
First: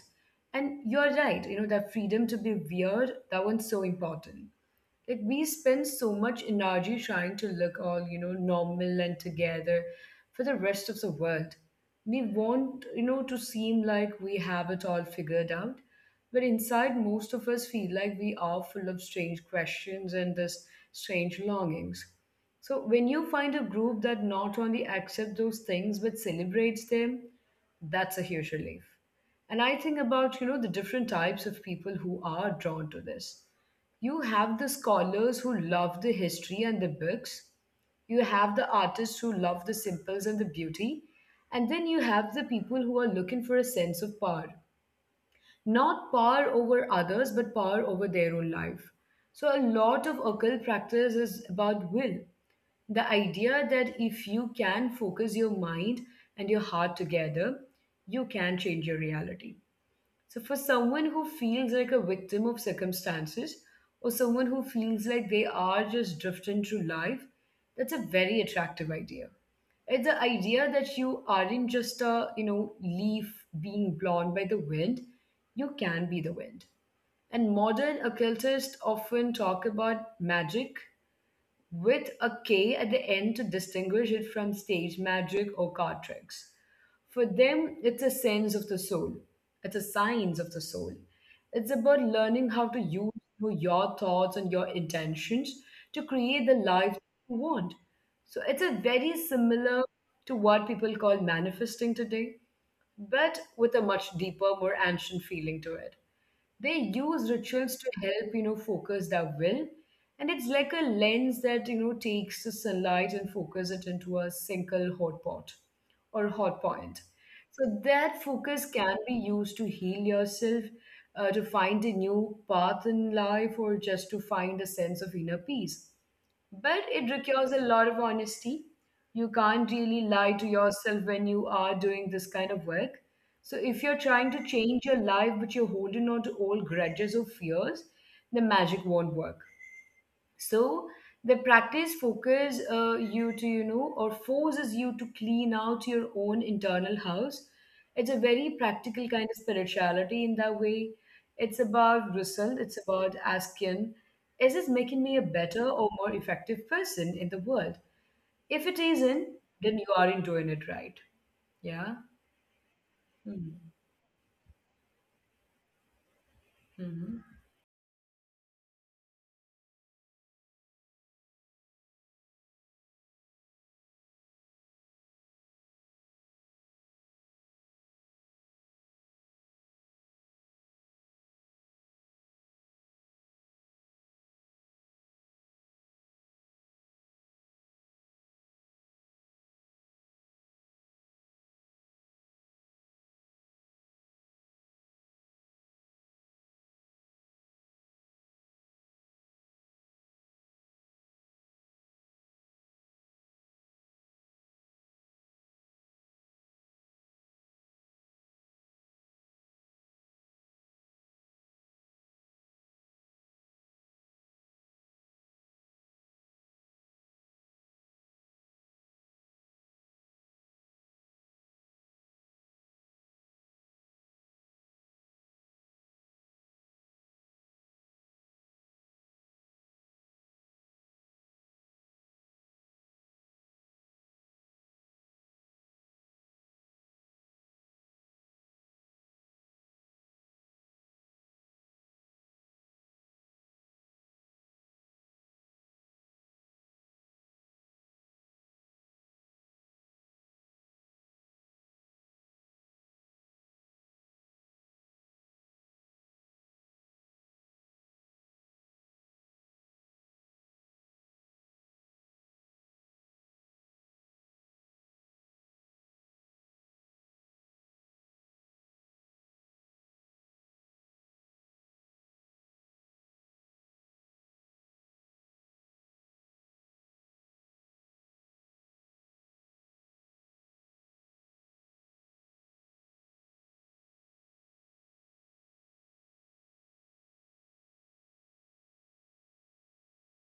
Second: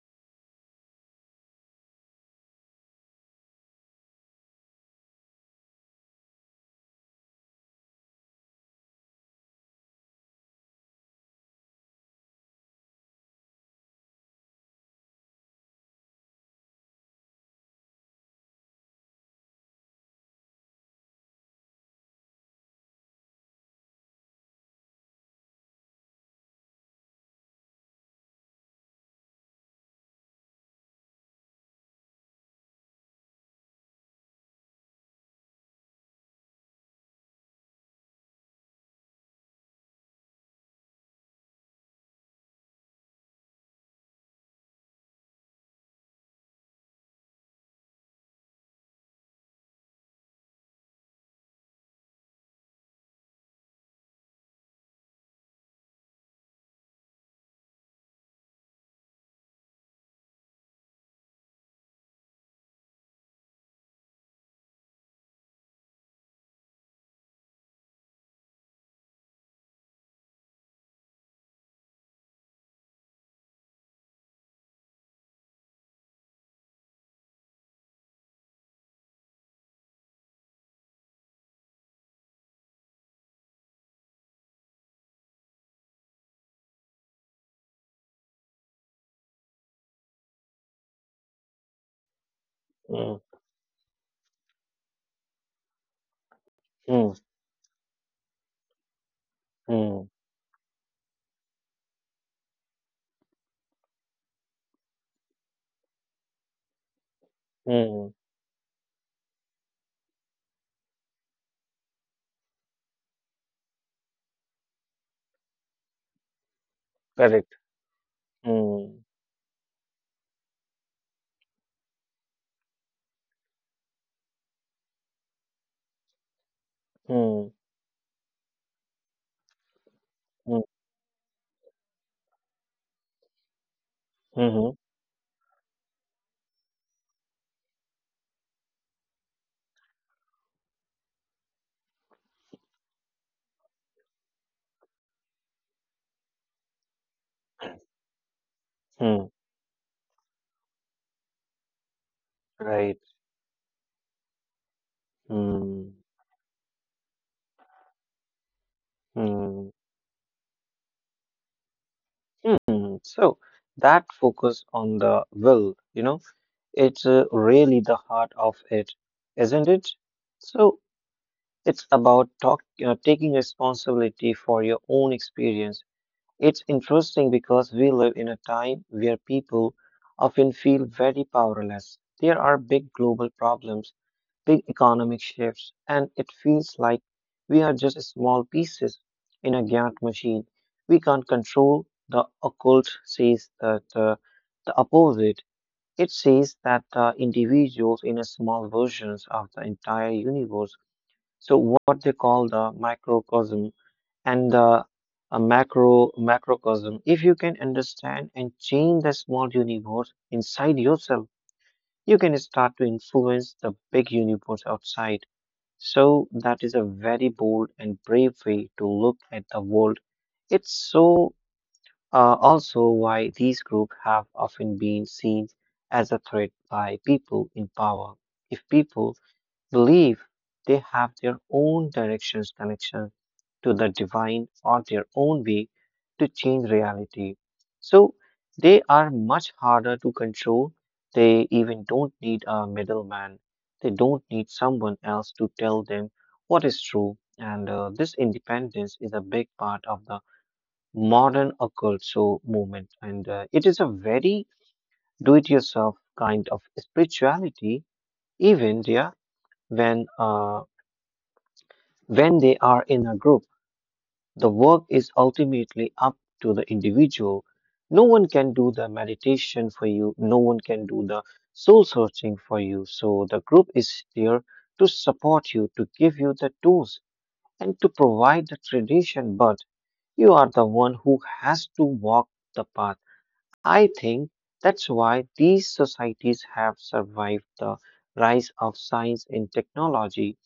And you're right, that freedom to be weird, that one's so important. Like we spend so much energy trying to look all, normal and together for the rest of the world. We want, to seem like we have it all figured out, but inside most of us feel like we are full of strange questions and this strange longings. So when you find a group that not only accepts those things but celebrates them, that's a huge relief. And I think about, the different types of people who are drawn to this. You have the scholars who love the history and the books. You have the artists who love the simples and the beauty. And then you have the people who are looking for a sense of power. Not power over others, but power over their own life. So, a lot of occult practice is about will. The idea that if you can focus your mind and your heart together, you can change your reality. So, for someone who feels like a victim of circumstances, or someone who feels like they are just drifting through life, that's a very attractive idea. It's the idea that you aren't just a, leaf being blown by the wind. You can be the wind. And modern occultists often talk about magic with a K at the end to distinguish it from stage magic or card tricks. For them, it's a sense of the soul, it's a science of the soul. It's about learning how to use
hmm,
your thoughts and your intentions to create the life
hmm,
you want. So it's a very similar
hmm,
to what people call manifesting today, but with a much deeper, more ancient feeling to it. They use rituals to
hmm.
help, focus their will, and it's like a lens that, takes the sunlight and focus it into a single hot pot or hot point,
Correct.
so that focus
Hmm,
can be used to heal yourself, to find a new path in life or just to find a sense of inner peace. But it
hmm,
requires a lot of honesty. You can't really lie to
hmm,
yourself when you are doing this kind of work. So, if you're trying to
hmm, hmm.
change your life but you're holding on to old grudges or fears, the magic won't work. So the practice focuses you to, or forces you to clean out your own internal house. It's a very
hmm.
practical kind of spirituality in that way. It's about result, it's
Right.
about asking, is this making me a better or
Mm,
more effective person in the world? If it isn't,
mm,
then you aren't doing it right. Yeah.
mm. So
Mm-hmm.
that focus on the will, you know, it's
Mm-hmm.
really the heart of it, isn't it? So it's about taking responsibility for your own experience. It's interesting because we live in a time where people often feel very powerless. There are big global problems, big economic shifts, and it feels like we are just small pieces in a giant machine. We can't control. The occult says that the opposite. It says that individuals in a small versions of the entire universe, so what they call the microcosm and the a macro macrocosm. If you can understand and change the small universe inside yourself, you can start to influence the big universe outside. So, that is a very bold and brave way to look at the world. It's so also why these groups have often been seen as a threat by people in power. If people believe they have their own directions connection to the divine or their own way to change reality. So they are much harder to control. They even don't need a middleman. They don't need someone else to tell them what is true. And this independence is a big part of the modern occult so movement. And it is a very do it yourself kind of spirituality, even there when uh, when they are in a group, the work is ultimately up to the individual. No one can do the meditation for you, no one can do the soul searching for you. So the group is there to support you, to give you the tools, and to provide the tradition, but you are the one who has to walk the path. I think that's why these societies have survived the rise of science and technology,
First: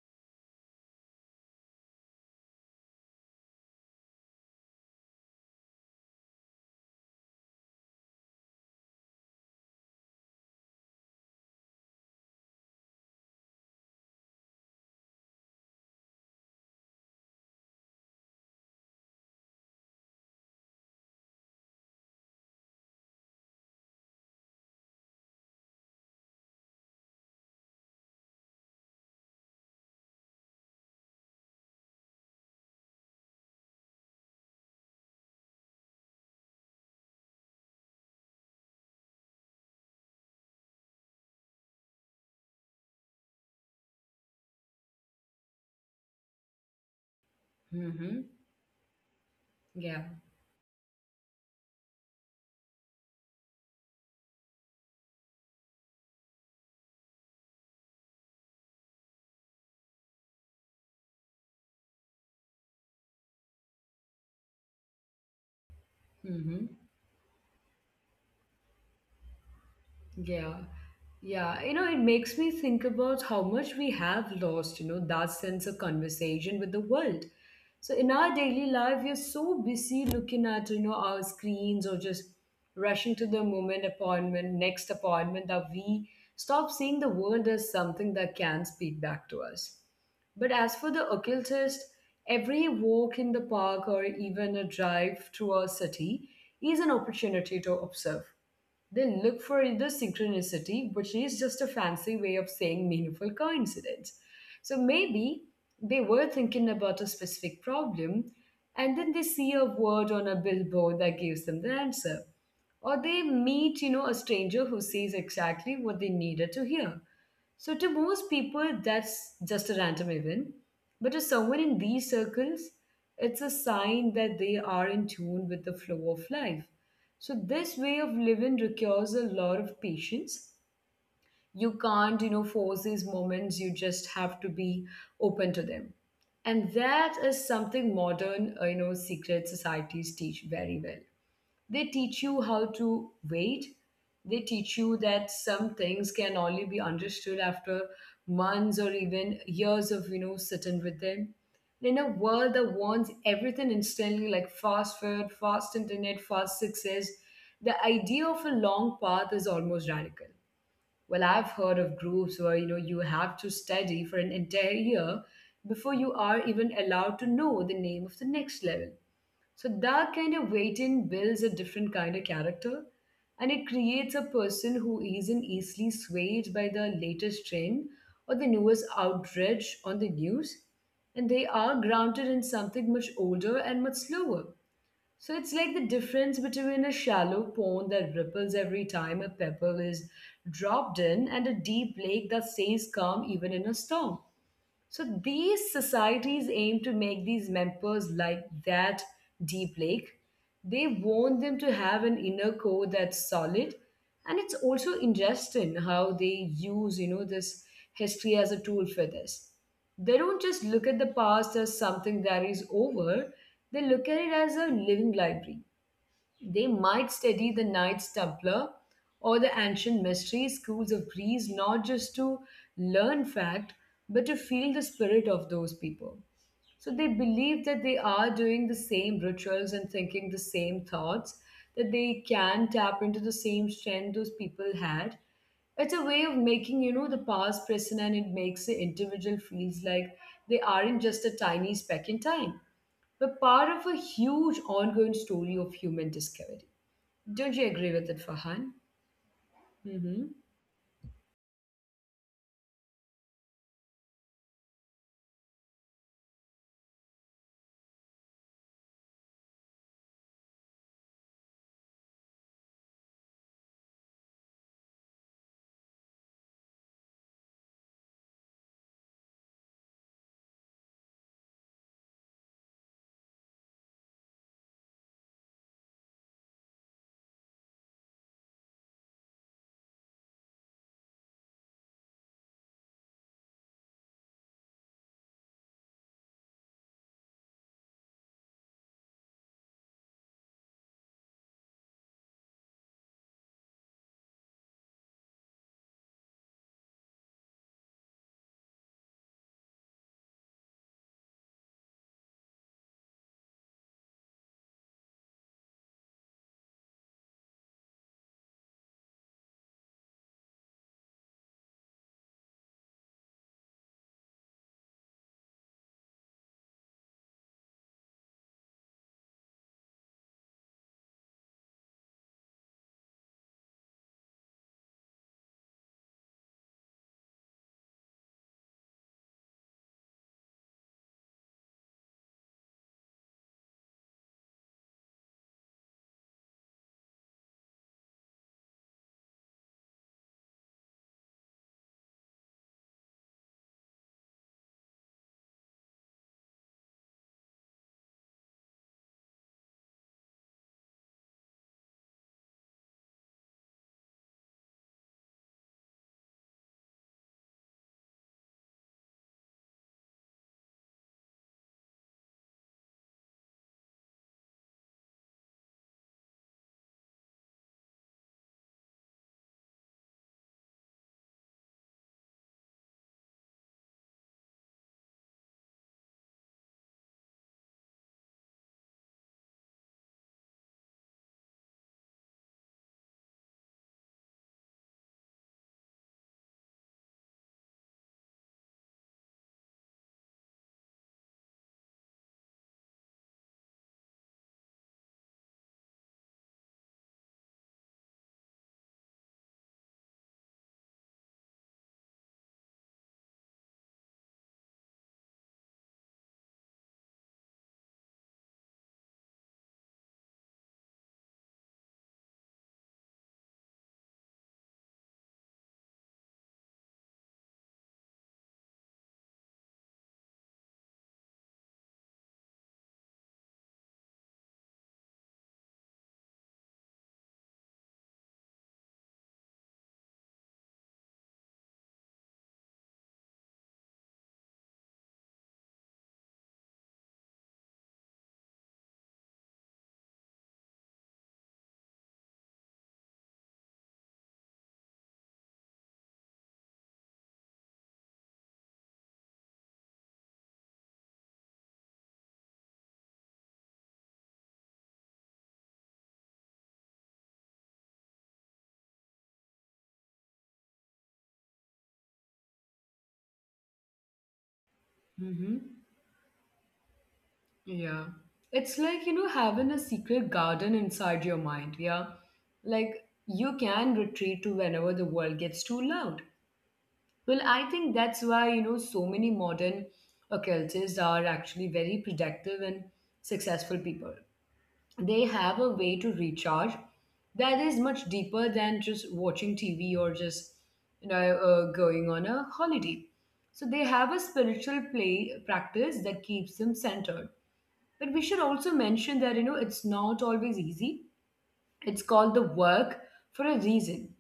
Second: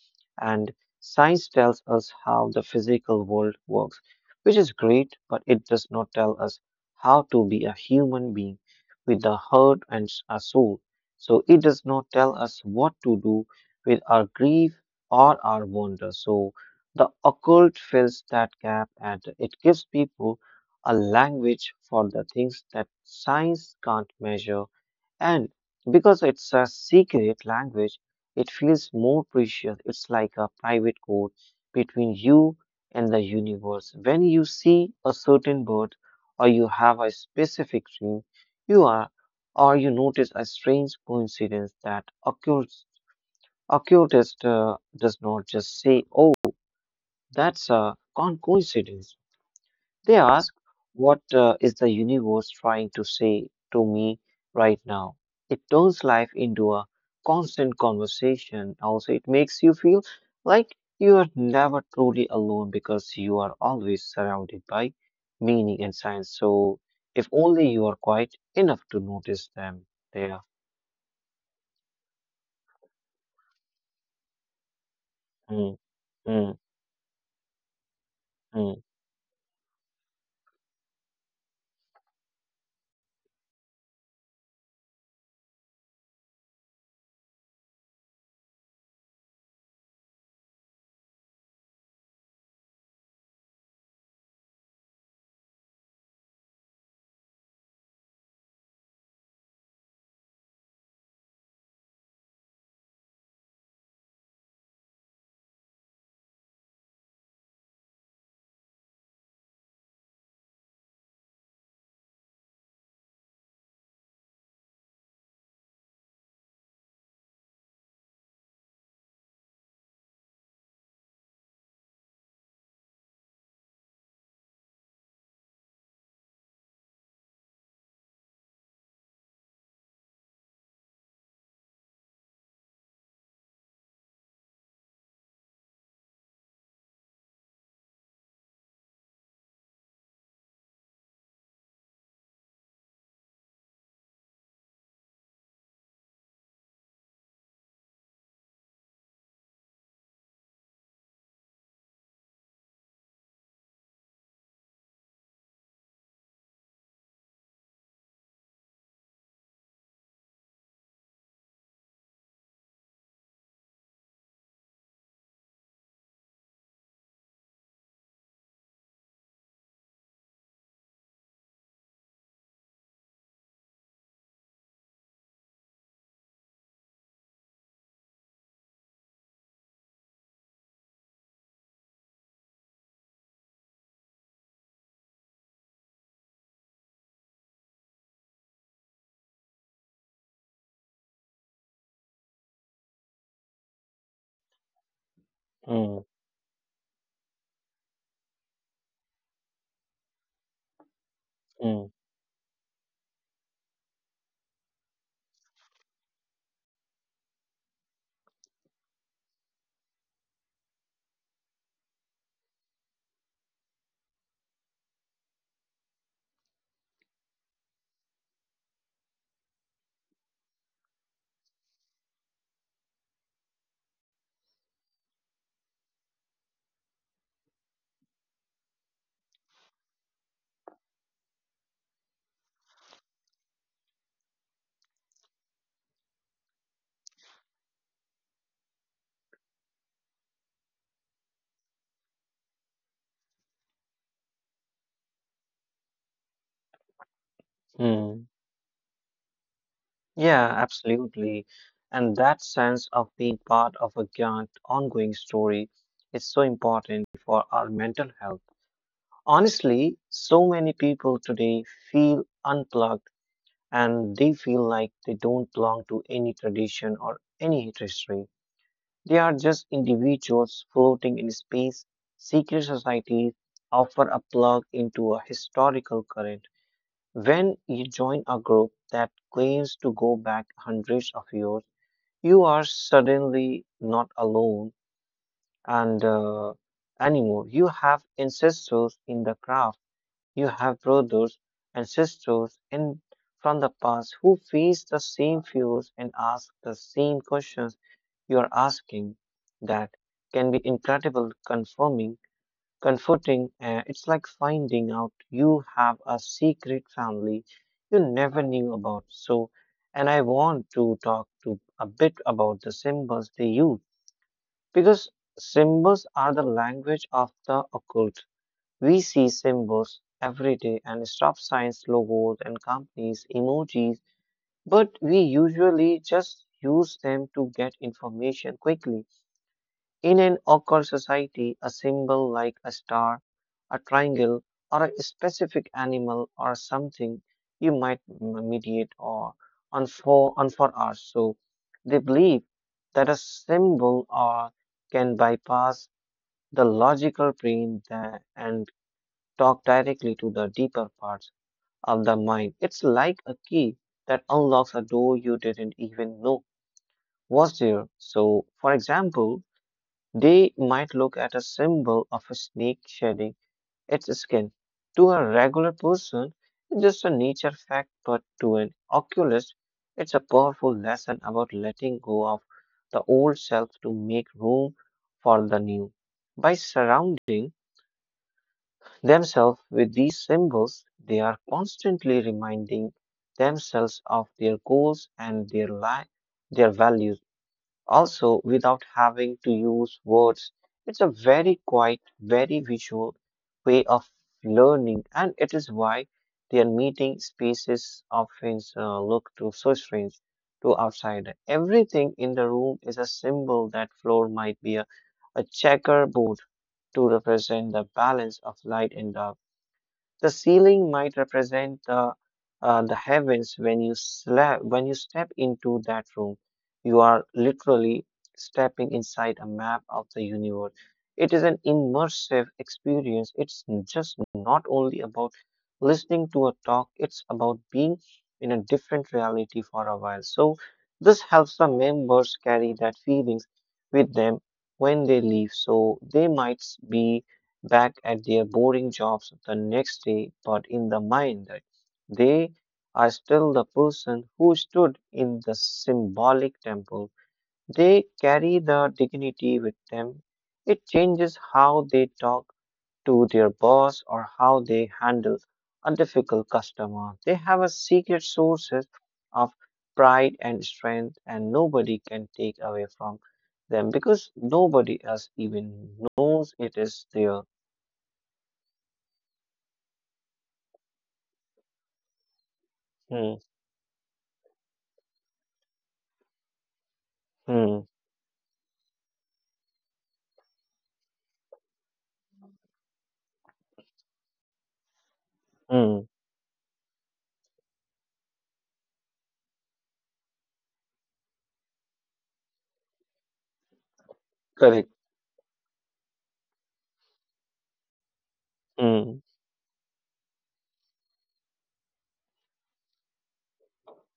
and science tells us how the physical world works, which is great, but it does not tell us how to be a human being with a heart and a soul. So it does not tell us what to do with our grief or our wonder. So the occult fills that gap and it gives people a language for the things that science can't measure. And because it's a secret language, it feels more precious. It's like a private code between you and the universe. When you see a certain bird, or you have a specific dream, you are, or you notice a strange coincidence that occurs. Occultist does not just say, "Oh, that's a
Mm-hmm.
coincidence."
Yeah.
They ask, what is the universe trying to say to me right now? It turns life into a constant conversation. Also, it makes you feel like you are never truly alone because you are always surrounded by meaning and science.
Mm-hmm.
So, if only you are quiet enough to notice them, there.
Yeah. Yeah, you know, it makes me think about how much we have lost, that sense of
Mm,
conversation
mm,
with the world. So in our daily
mm,
life, we're so busy looking at, our screens or just rushing to the moment appointment, next appointment that we stop seeing the world as something that can speak back to us. But as for the occultist, every walk in the park or even a drive through our city is an opportunity to observe. They look for the synchronicity, which is just a fancy way of saying meaningful coincidence. So maybe they were thinking about a specific problem and then they see a word on a billboard that gives them the answer. Or they meet, a stranger who says exactly what they needed to hear. So, to most people, that's just a random event. But to someone in these circles, it's a sign that they are in tune with the flow of life. So, this way of living requires a lot of patience. You can't, force these moments, you just have to be open to them. And that is something modern, secret societies teach very well. They teach you how to wait. They teach you that some things can only be understood after months or even years of, sitting with them. In a world that wants everything instantly, like fast food, fast internet, fast success, the idea of a long path is almost radical. Well, I've heard of groups where you know you have to study for an entire year before you are even allowed to know the name of the next level. So that kind of waiting builds a different kind of character, and it creates a person who isn't easily swayed by the latest trend or the newest outrage on the news. And they are grounded in something much older and much slower. So it's like the difference between a shallow pond that ripples every time a pebble is dropped in and a deep lake that stays calm even in a storm. So these
mm,
societies aim to make these members like that deep lake. They want them to
mm,
have an inner core that's solid. And it's also interesting how they use, this history as a tool for this. They don't just look at the past as something that is over, they look at it as a living library. They might study the Knights Templar or the ancient mystery schools of Greece, not just to learn fact, but to feel the spirit of those people. So they believe that they are doing the same rituals and thinking the same thoughts, that they can tap into the same strength those people had. It's a way of making, the past present, and it makes the individual feels like they aren't just a tiny speck in time, but part of a huge ongoing story of human discovery. Don't you agree with it,
mm.
Fahan? Mm-hmm.
Yeah, absolutely. And that sense of being part of a grand ongoing story is so important for our mental health. Honestly, so many people today feel unplugged and they feel like they don't belong to any tradition or any history. They are just individuals floating in space. Secret societies offer a plug into a historical current. When you join a group that claims to go back hundreds of years, you are suddenly not alone and anymore. You have ancestors in the craft. You have brothers and sisters in from the past who face the same fears and ask the same questions you are asking. That can be incredible, confirming comforting. It's like finding out you have a secret family you never knew about. So, and I want to talk to a bit about the symbols they use because symbols are the language of the occult. We see symbols every day and stop signs, logos, and companies, emojis, but we usually just use them to get information quickly. In an occult society, a symbol like a star, a triangle, or a specific animal or something you might mediate or on for us. So they believe that a symbol or can bypass the logical brain and talk directly to the deeper parts of the mind. It's like a key that unlocks a door you didn't even know was there. So, for example, they might look at a symbol of a snake shedding its skin. To a regular person, it's just a nature fact, but to an oculist, it's a powerful lesson about letting go of the old self to make room for the new. By surrounding themselves with these symbols, they are constantly reminding themselves of their goals and their their values. Also, without having to use words, it's a very quiet, very visual way of learning, and it is why their meeting spaces often look to so strange to outside. Everything in the room is a symbol that floor might be a checkerboard to represent the balance of light and dark. The ceiling might represent the the heavens when you step into that room. You are literally stepping inside a map of the universe. It is an immersive experience. It's just not only about listening to a talk, it's about being in a different reality for a while. So this helps the members carry that feelings with them when they leave. So they might be back at their boring jobs the next day, but in the mind that they are still the person who stood in the symbolic temple. They carry the dignity with them. It changes how they talk to their boss or how they handle a difficult customer. They have a secret sources of pride and strength and nobody can take away from them because nobody else
Mm-hmm.
even knows it is there.
Yeah. It's like, you know, having a secret garden inside your mind. Yeah. Like
Hmm.
you can retreat to whenever the world gets too loud. Well, I
Mm,
think that's why, so many modern occultists are actually very productive and successful people. They have a way
mm,
to recharge that is much deeper than just watching TV or just going on a holiday. So they have a spiritual
Correct.
play practice that keeps them centered. But we should also mention
Mm,
that you know it's not always easy. It's called the work for a reason.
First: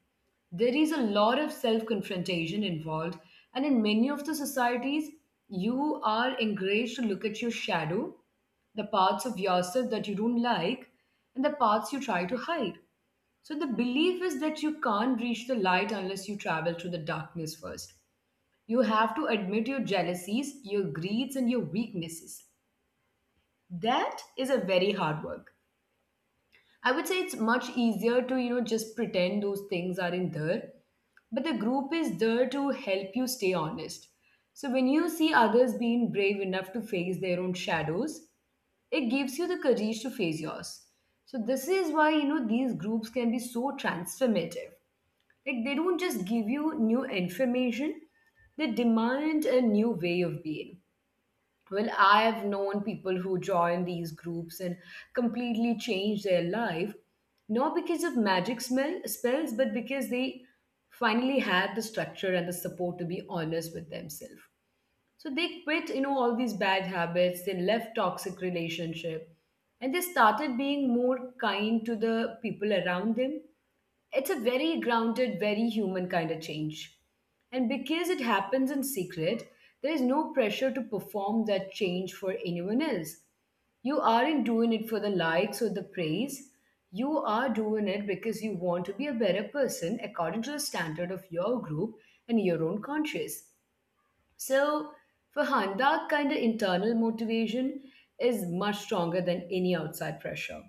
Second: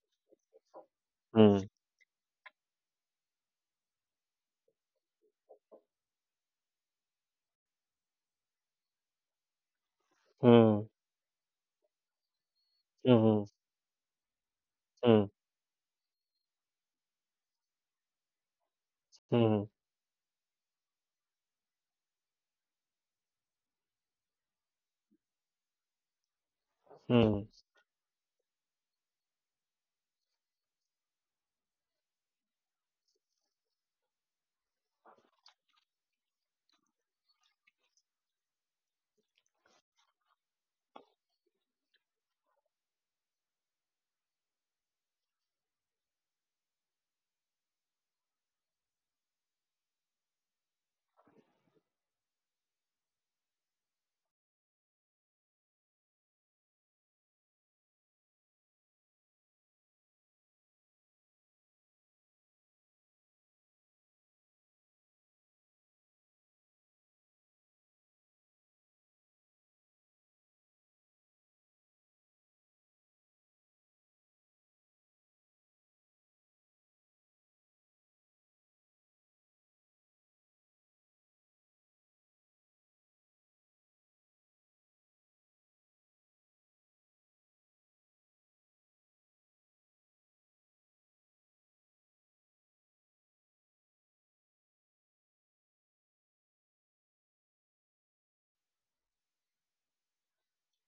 There is a lot of
mm,
self confrontation involved, and in many of the societies you are encouraged to look at your shadow, the parts of yourself that you don't
mm,
like and the parts you try to hide.
mm,
So the belief is that you can't
mm,
reach the light unless you travel through the darkness first. You have to admit
mm,
your jealousies, your greeds, and your weaknesses. That is a very hard work. I would say it's
mm,
much easier to just pretend those things aren't there, but the group is there to help you stay honest. So when you see others being brave enough to face their own shadows, it gives you the courage to face yours. So this is why you know these groups can be so transformative. Like they don't just give you new information, they demand a new way of being. Well, I've known people who join these groups and completely change their life, not because of magic smell spells, but because they finally had the structure and the support to be honest with themselves. So they quit, all these bad habits, they left toxic relationship, and they started being more kind to the people around them. It's a very grounded, very human kind of change. And because it happens in secret, there is no pressure to perform that change for anyone else. You aren't doing it for the likes or the praise. You are doing it because you want to be a better person according to the standard of your group and your own conscience. So, for Han, that kind of internal motivation is much stronger than any outside pressure.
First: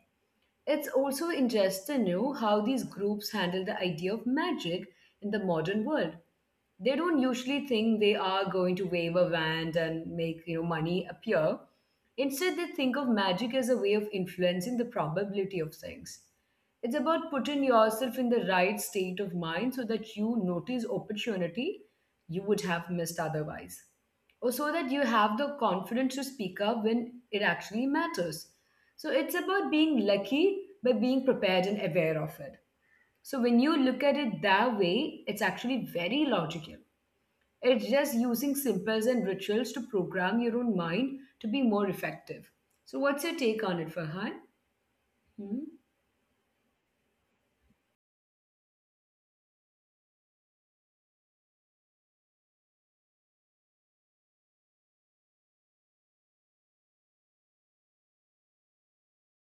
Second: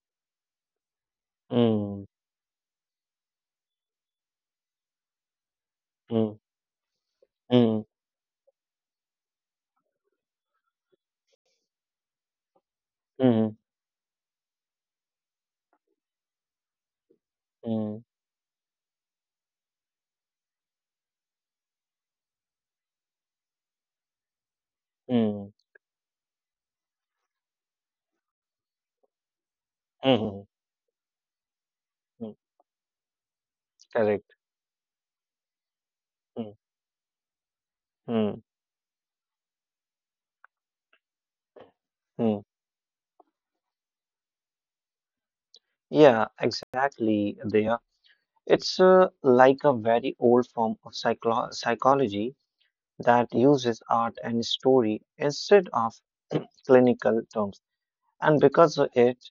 It's also interesting to
mm,
know how these groups handle the idea of magic in the modern world.
mm, mm,
They don't usually
mm,
think they are going to wave a wand and make money appear. Instead they think of magic as a way of influencing the probability of things. It's about putting
mm,
yourself in the right state of mind so that you notice opportunity you would have missed otherwise, or so that you have the
mm,
confidence to speak up when it actually matters. So it's about being lucky
mm,
by being prepared and aware of it.
mm.
So when you look at it
Correct.
that way, it's actually very
Mm,
logical. It's just using
mm,
simples and rituals to program your own mind to be more effective.
mm.
So, what's your take on it, Farhan? Hmm?
Yeah, exactly. It's like a very old form of psychology that uses art and story instead of clinical terms. And because of it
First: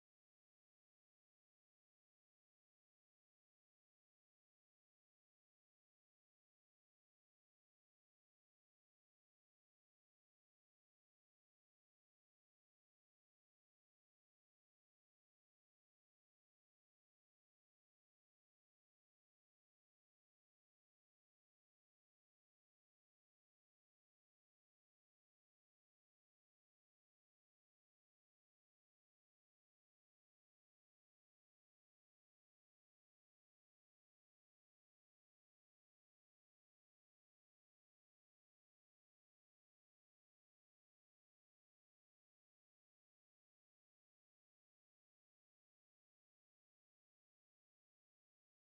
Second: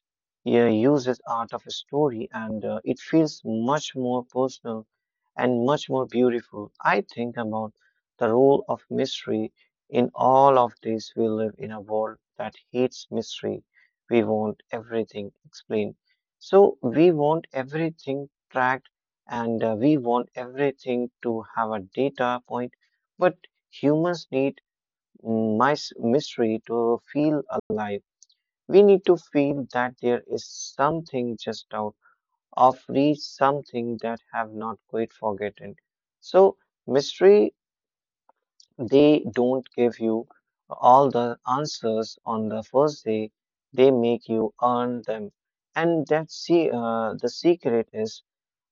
yeah, uses art of a story and it feels much more personal and much more beautiful. I think about the role of mystery in all of this. We live in a world that hates mystery. We want everything explained. So we want everything tracked and we want everything to have a data point. But humans need mystery to feel alive. We need to feel that there is something just out of reach, something that have not quite forgotten. So mystery, they don't give you all the answers on the first day. They make you earn them, and the secret is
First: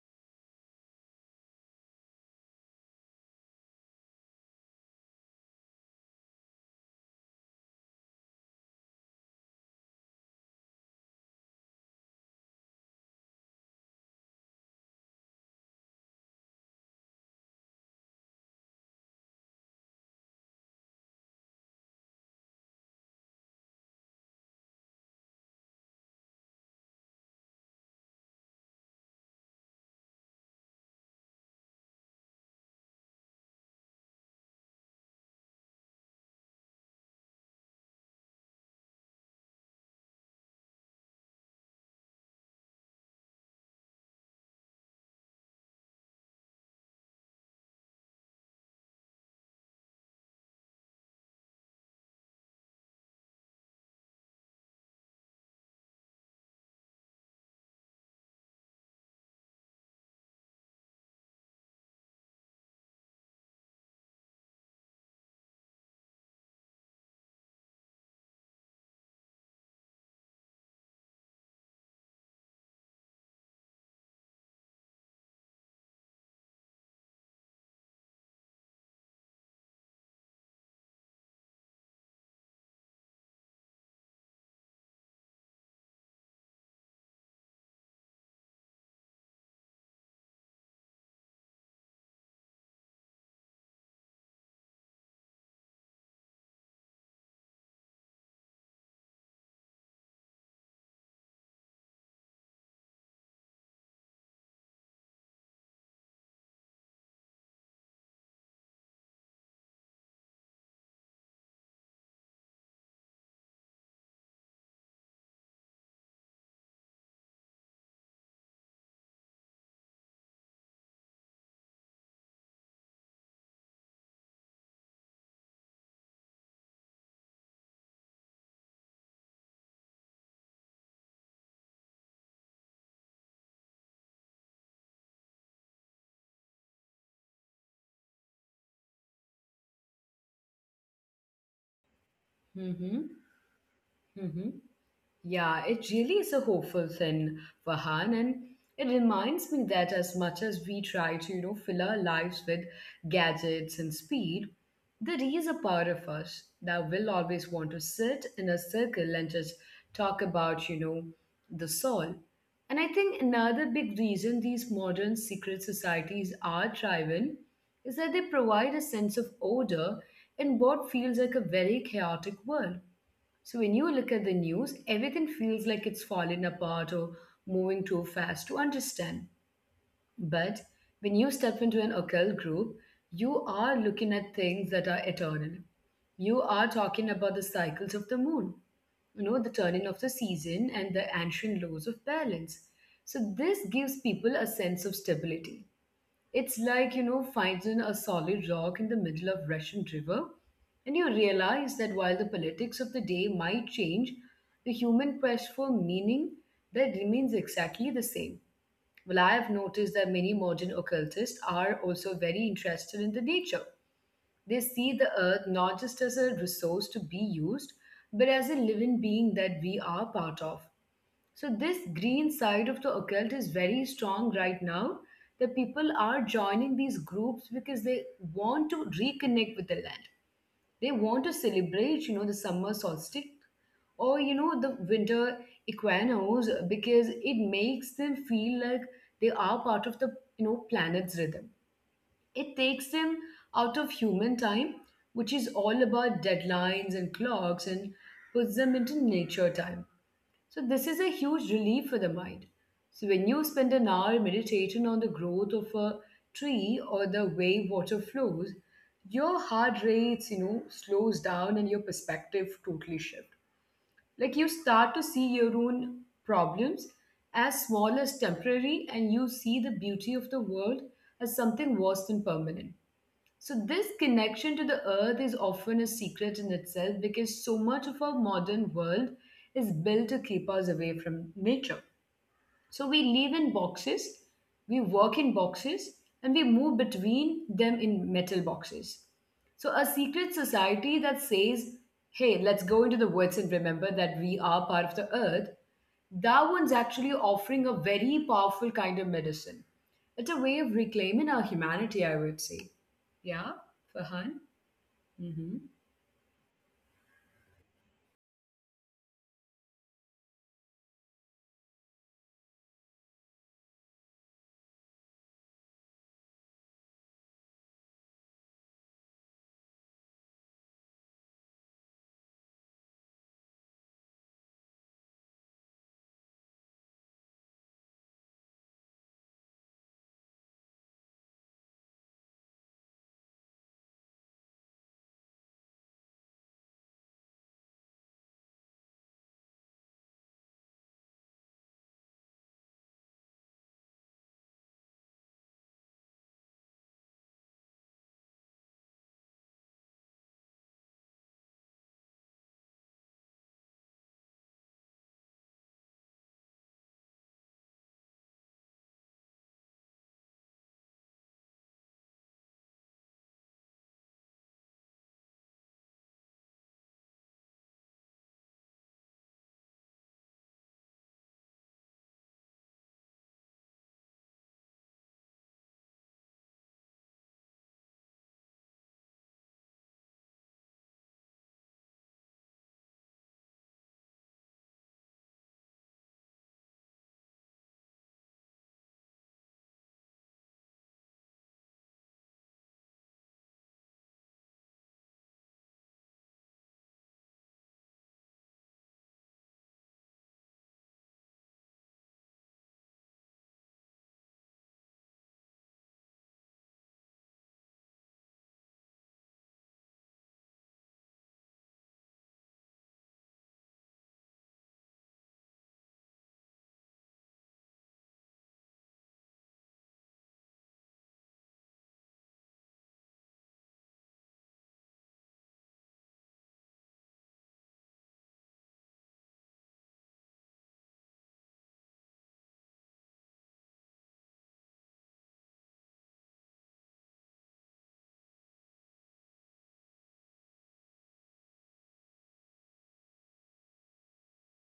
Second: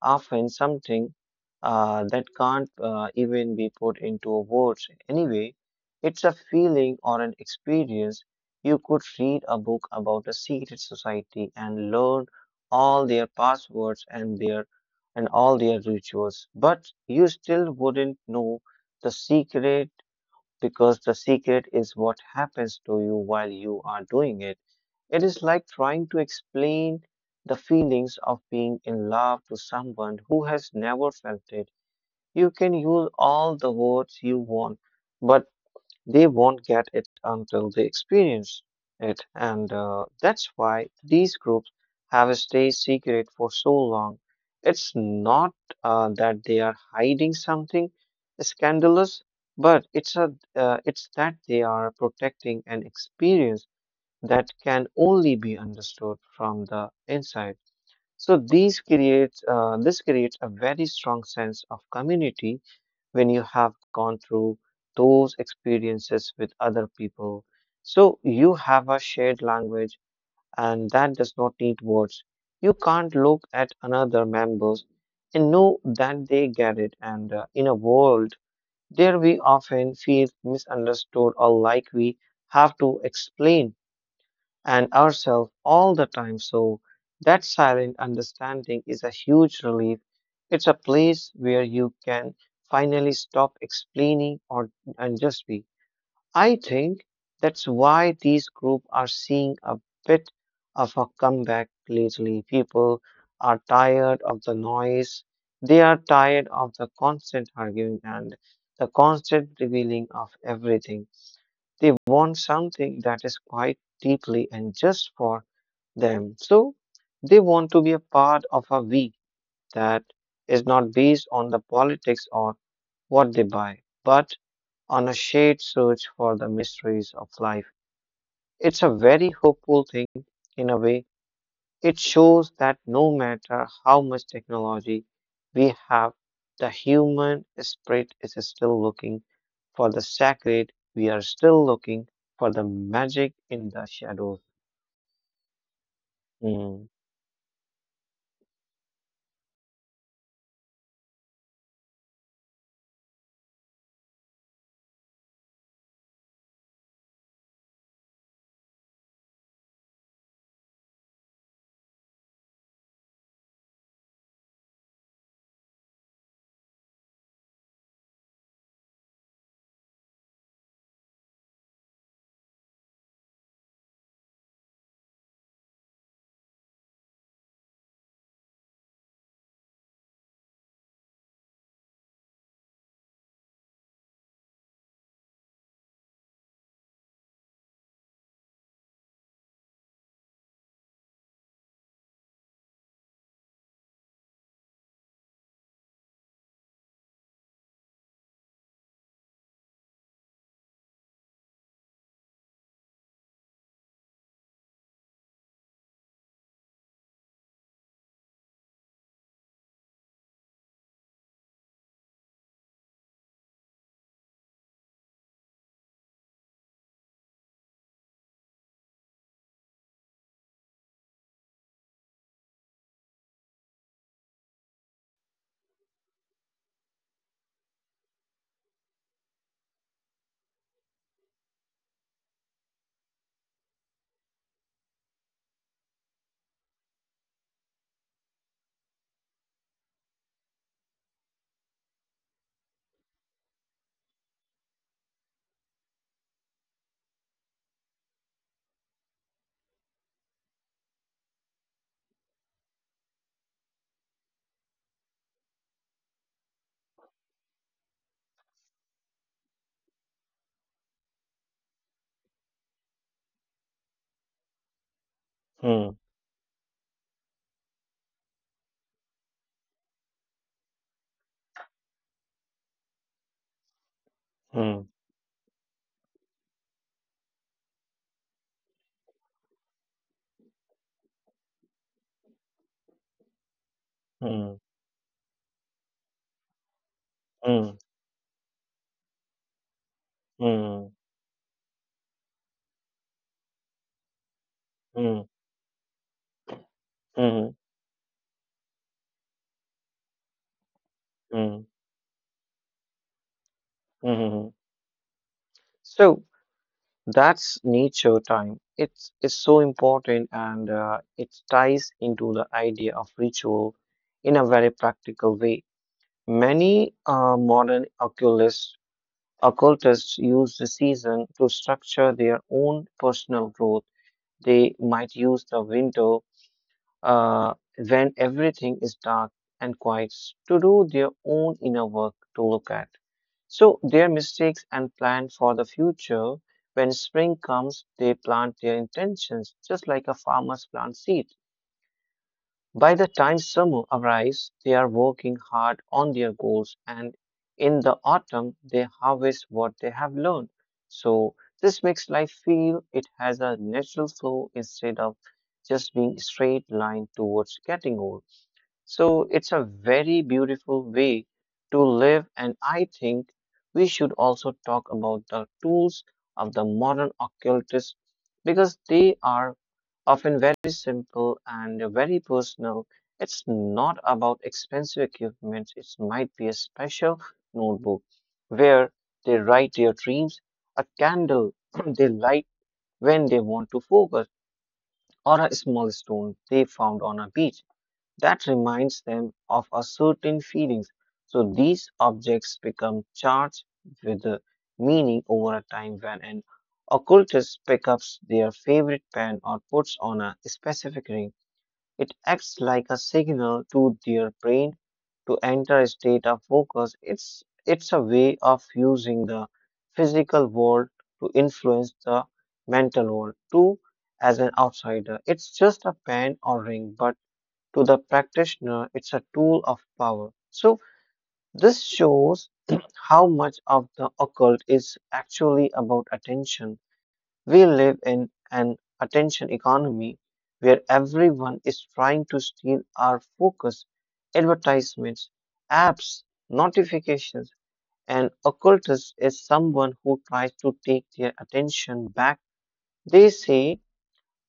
often something that can't even be put into words anyway. It's a feeling or an experience. You could read a book about a secret society and learn all their passwords and their and all their rituals, but you still wouldn't know the secret because the secret is what happens to you while you are doing it. It is like trying to explain the feelings of being in love to someone who has never felt it. You can use all the words you want, but they won't get it until they experience it. And that's why these groups have stayed secret for so long. It's not that they are hiding something scandalous, but it's that they are protecting an experience that can only be understood from the inside. So these creates This creates a very strong sense of community when you have gone through those experiences with other people. So you have a shared language, and that does not need words. You can't look at another members and know that they get it. And in a world there we often feel misunderstood or like we have to explain and ourselves all the time. So, that silent understanding is a huge relief. It's a place where you can finally stop explaining or and just be. I think that's why these groups are seeing a bit of a comeback lately. People are tired of the noise. They are tired of the constant arguing and the constant revealing of everything. They want something that is quite deeply and just for them. So they want to be a part of a we that is not based on the politics or what they buy, but on a shared search for the mysteries of life. It's a very hopeful thing in a way it shows that no matter how much technology we have, the human spirit is still looking for the sacred. We are still looking for the
Mm-hmm.
magic in the shadows.
Mm-hmm. Yeah, it really is a hopeful
Hmm,
thing, Vahan, and it reminds me that as much as we try to, fill our lives with gadgets and speed, there is a part of us that will always want to sit in a circle and just talk about, the soul. And I think another big reason these modern secret societies are thriving is that they provide a sense of order in what feels like a very chaotic world. So when you look at the news, everything feels like it's falling apart or moving too fast to understand. But when you step into an occult group, you are looking at things that are eternal. You are talking about the cycles of the moon, you know, the turning of the season and the ancient laws of balance. So this gives people a sense of stability. It's like, finding a solid rock in the middle of Russian river. And you realize that while the politics of the day might change, the human quest for meaning, that remains exactly the same. Well, I have noticed that many modern occultists are also very interested in the nature. They see the earth not just as a resource to be used, but as a living being that we are part of. So this green side of the occult is very strong right now. The people are joining these groups because they want to reconnect with the land. They want to celebrate, the summer solstice or the winter equinox, because it makes them feel like they are part of the planet's rhythm. It takes them out of human time, which is all about deadlines and clocks, and puts them into nature time. So, this is a huge relief for the mind. So, when you spend an hour meditating on the growth of a tree or the way water flows, your heart rates, slows down and your perspective totally shift. Like you start to see your
hmm,
own problems as small as temporary, and you see the beauty of the world as something vast and permanent. So, this
hmm,
connection to the earth is often a secret in itself, because so much of our modern world is built to keep us away from nature. So we live in
hmm,
boxes, we work in boxes, and we move between
hmm,
them in metal boxes. So a secret
hmm,
society that says, hey, let's go into the woods and remember that we are part of the
hmm,
earth, that one's actually
hmm,
offering a very powerful kind of medicine. It's a way of reclaiming our
hmm,
humanity, I would say. Yeah, Farhan?
hmm.
Mm-hmm.
So that's nature time. It's so important and it ties into the idea of ritual in a very practical way. Many modern occultists use the season to structure their own personal growth. They might use the winter uh, when everything is dark and quiet to do their own inner work to look at. So their mistakes and plan for the future. When spring comes, they plant their intentions just like a farmer's plant seed. By the time summer arrives, they are working hard on their goals, and in the autumn, they harvest what they have learned. So, this makes life feel it has a natural flow instead of just being straight line towards getting old. So it's a very beautiful way to live, and I think we should also talk about the tools of the modern occultists because they are often very simple and very personal. It's not about expensive equipment, it might be a special notebook where they write their dreams, a candle they light when they want to focus, or a small stone they found on a beach that reminds them of a certain feelings. So these objects become charged with a meaning over a time when an occultist picks up their favorite pen or puts on a specific ring. It acts like a signal to their brain to enter a state of focus. It's a way of using the physical world to influence the mental world. Too, as an outsider, it's just a pen or ring, but to the practitioner, it's a tool of power. So, this shows how much of the occult is actually about attention. We live in an attention economy where everyone is trying to steal our focus. Advertisements, apps, notifications, an occultist is someone who tries to take their attention back. They say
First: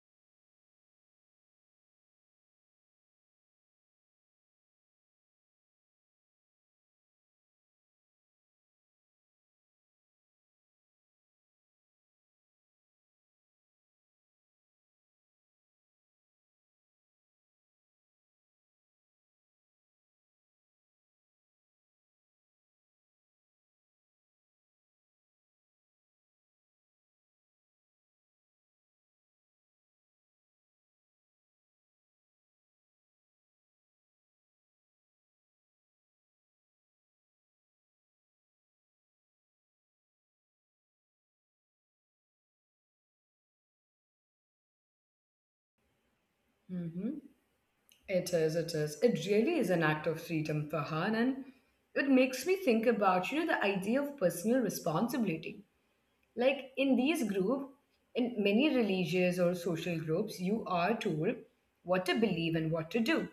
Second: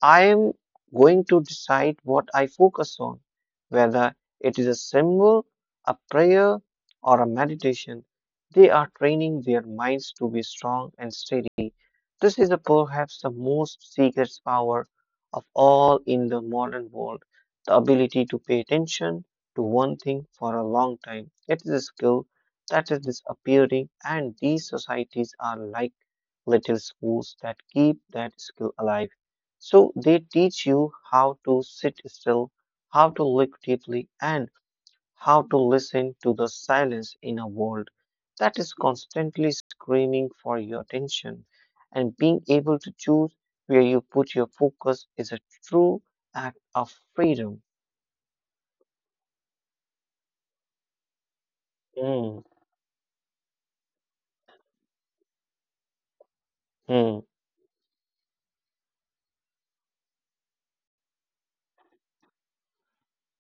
I am going to decide what I focus on, whether it is a symbol, a prayer, or a meditation. They are training their minds to be strong and steady. This is perhaps the most secret power of all in the modern world the ability to pay attention to one thing for a long time. It is a skill that is disappearing, and these societies are like little schools that keep that skill alive. So they teach you how to sit still, how to look deeply, and how to listen to the silence in a world that is constantly screaming for your attention. And being able to choose where you put your focus is a true act of
Mm-hmm.
freedom.
It, is, it is. It really is an act of freedom, Farhan, and it
Mm,
makes me think about, the idea of personal responsibility. Like in
mm,
these groups, in many religious or social groups, you are told what to believe and what to do.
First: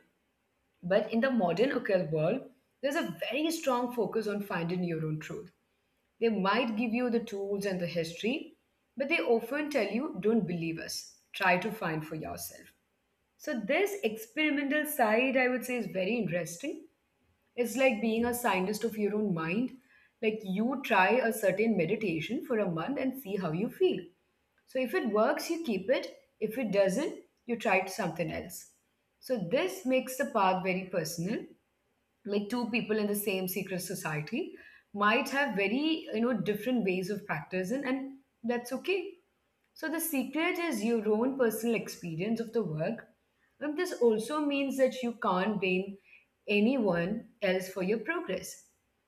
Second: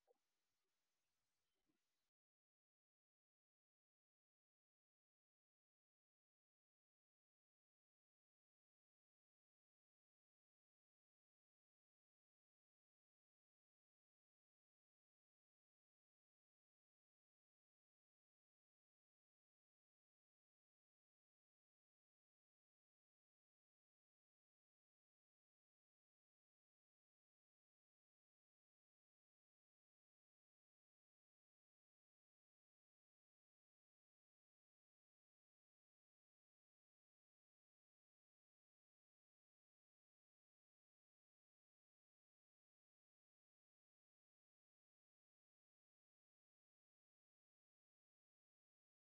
But in the modern occult world, there's a very strong focus on finding your own truth. They might give you the tools and the history, but they often tell you, don't believe us. Try to find for yourself. So this experimental side, I would say, is very interesting. It's like being a scientist of your own mind. Like you try a certain meditation for a month and see how you feel. So if it works, you keep it. If it doesn't, you try something else. So this makes the path very personal. Like two people in the same secret society might have very different ways of practicing, and that's okay. So the secret is your own personal experience of the work. And this also means that you can't blame anyone else for your progress.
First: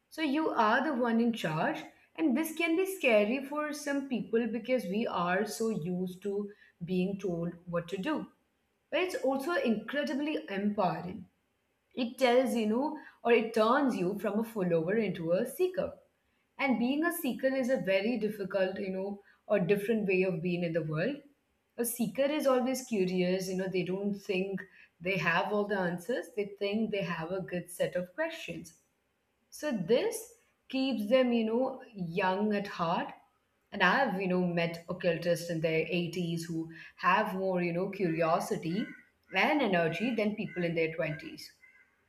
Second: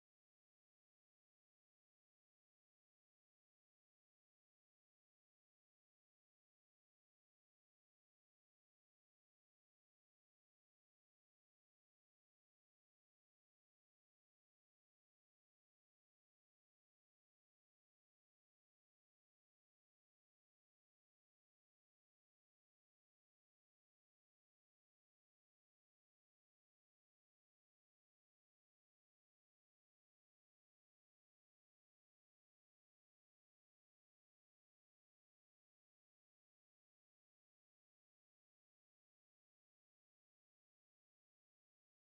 So you are the one in charge. And this can be scary for some people because we are so used to being told what to do. But it's also incredibly empowering. It tells or it turns you from a follower into a seeker, and being a seeker is a very difficult or different way of being in the world. A seeker is always curious. You know, they don't think they have all the answers, they think they have a good set of questions. So this keeps them, young at heart. And I have, met occultists in their 80s who have more, curiosity and energy than people in their 20s.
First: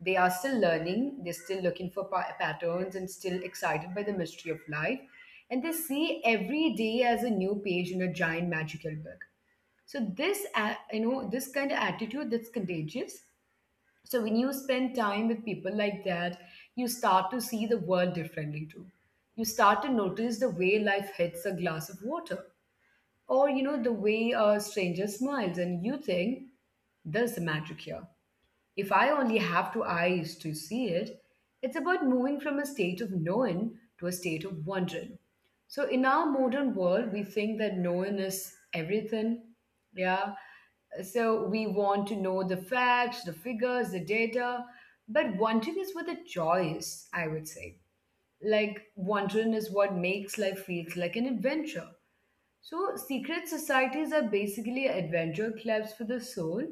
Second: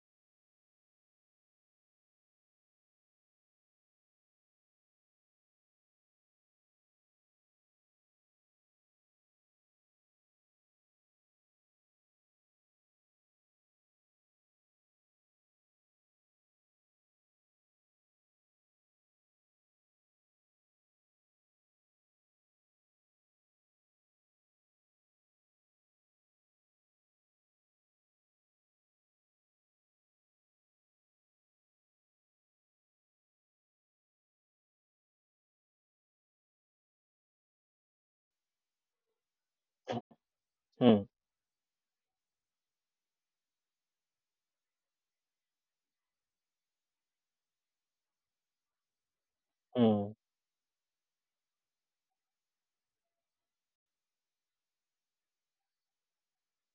They are still learning, they're still looking for patterns and still excited by the mystery of life. And they see every day as a new page in a giant magical book. So this, this kind of attitude that's contagious. So when you spend time with people like that, you start to see the world differently too. You start to notice the way life hits a glass of water, or the way a stranger smiles, and you think there's the magic here. If I only have two eyes to see it, it's about moving from a state of knowing to a state of wondering. So in our modern world, we think that knowing is everything. Yeah.
mm,
So we want to know the facts, the figures, the data. But wondering is with a choice, I would say. Like wondering is what
mm,
makes life feels like an adventure. So, secret societies are basically adventure clubs for the soul,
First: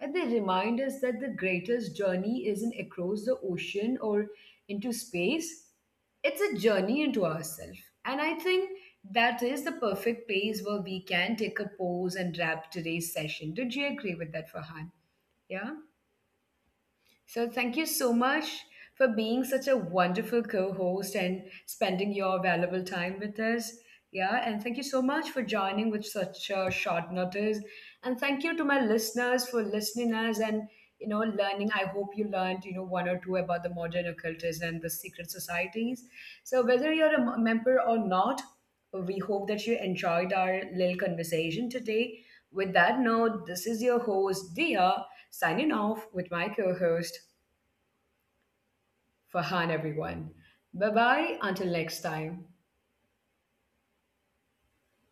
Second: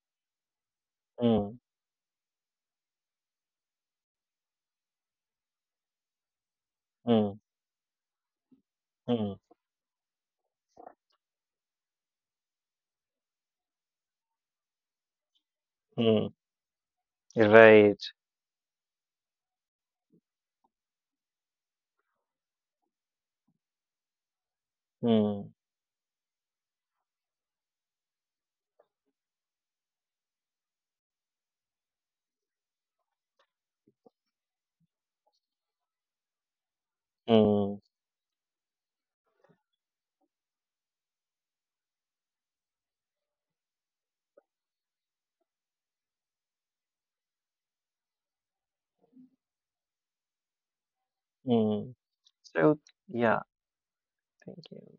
and they remind us that the
mm,
greatest journey isn't across the ocean or into space, it's a journey into
mm,
ourselves. And I think
mm,
that is the perfect place where we can take a pause and wrap today's session. Did you agree with that, Farhan? Yeah?
mm.
So, thank you
Right.
so much for being such a wonderful co host and spending your valuable time with us. Yeah, and thank you so much for
Mm,
joining with such a short notice. And thank you to my listeners for listening us and learning. I hope you learned you know one or two about the modern occultism and the secret societies. So whether you're a member
mm.
or not, we hope that you enjoyed our little conversation today. With that note, this is your host, Dia, signing off with my co host, Fahan, everyone. Bye bye, until next
Mm.
time.
So yeah, thank you.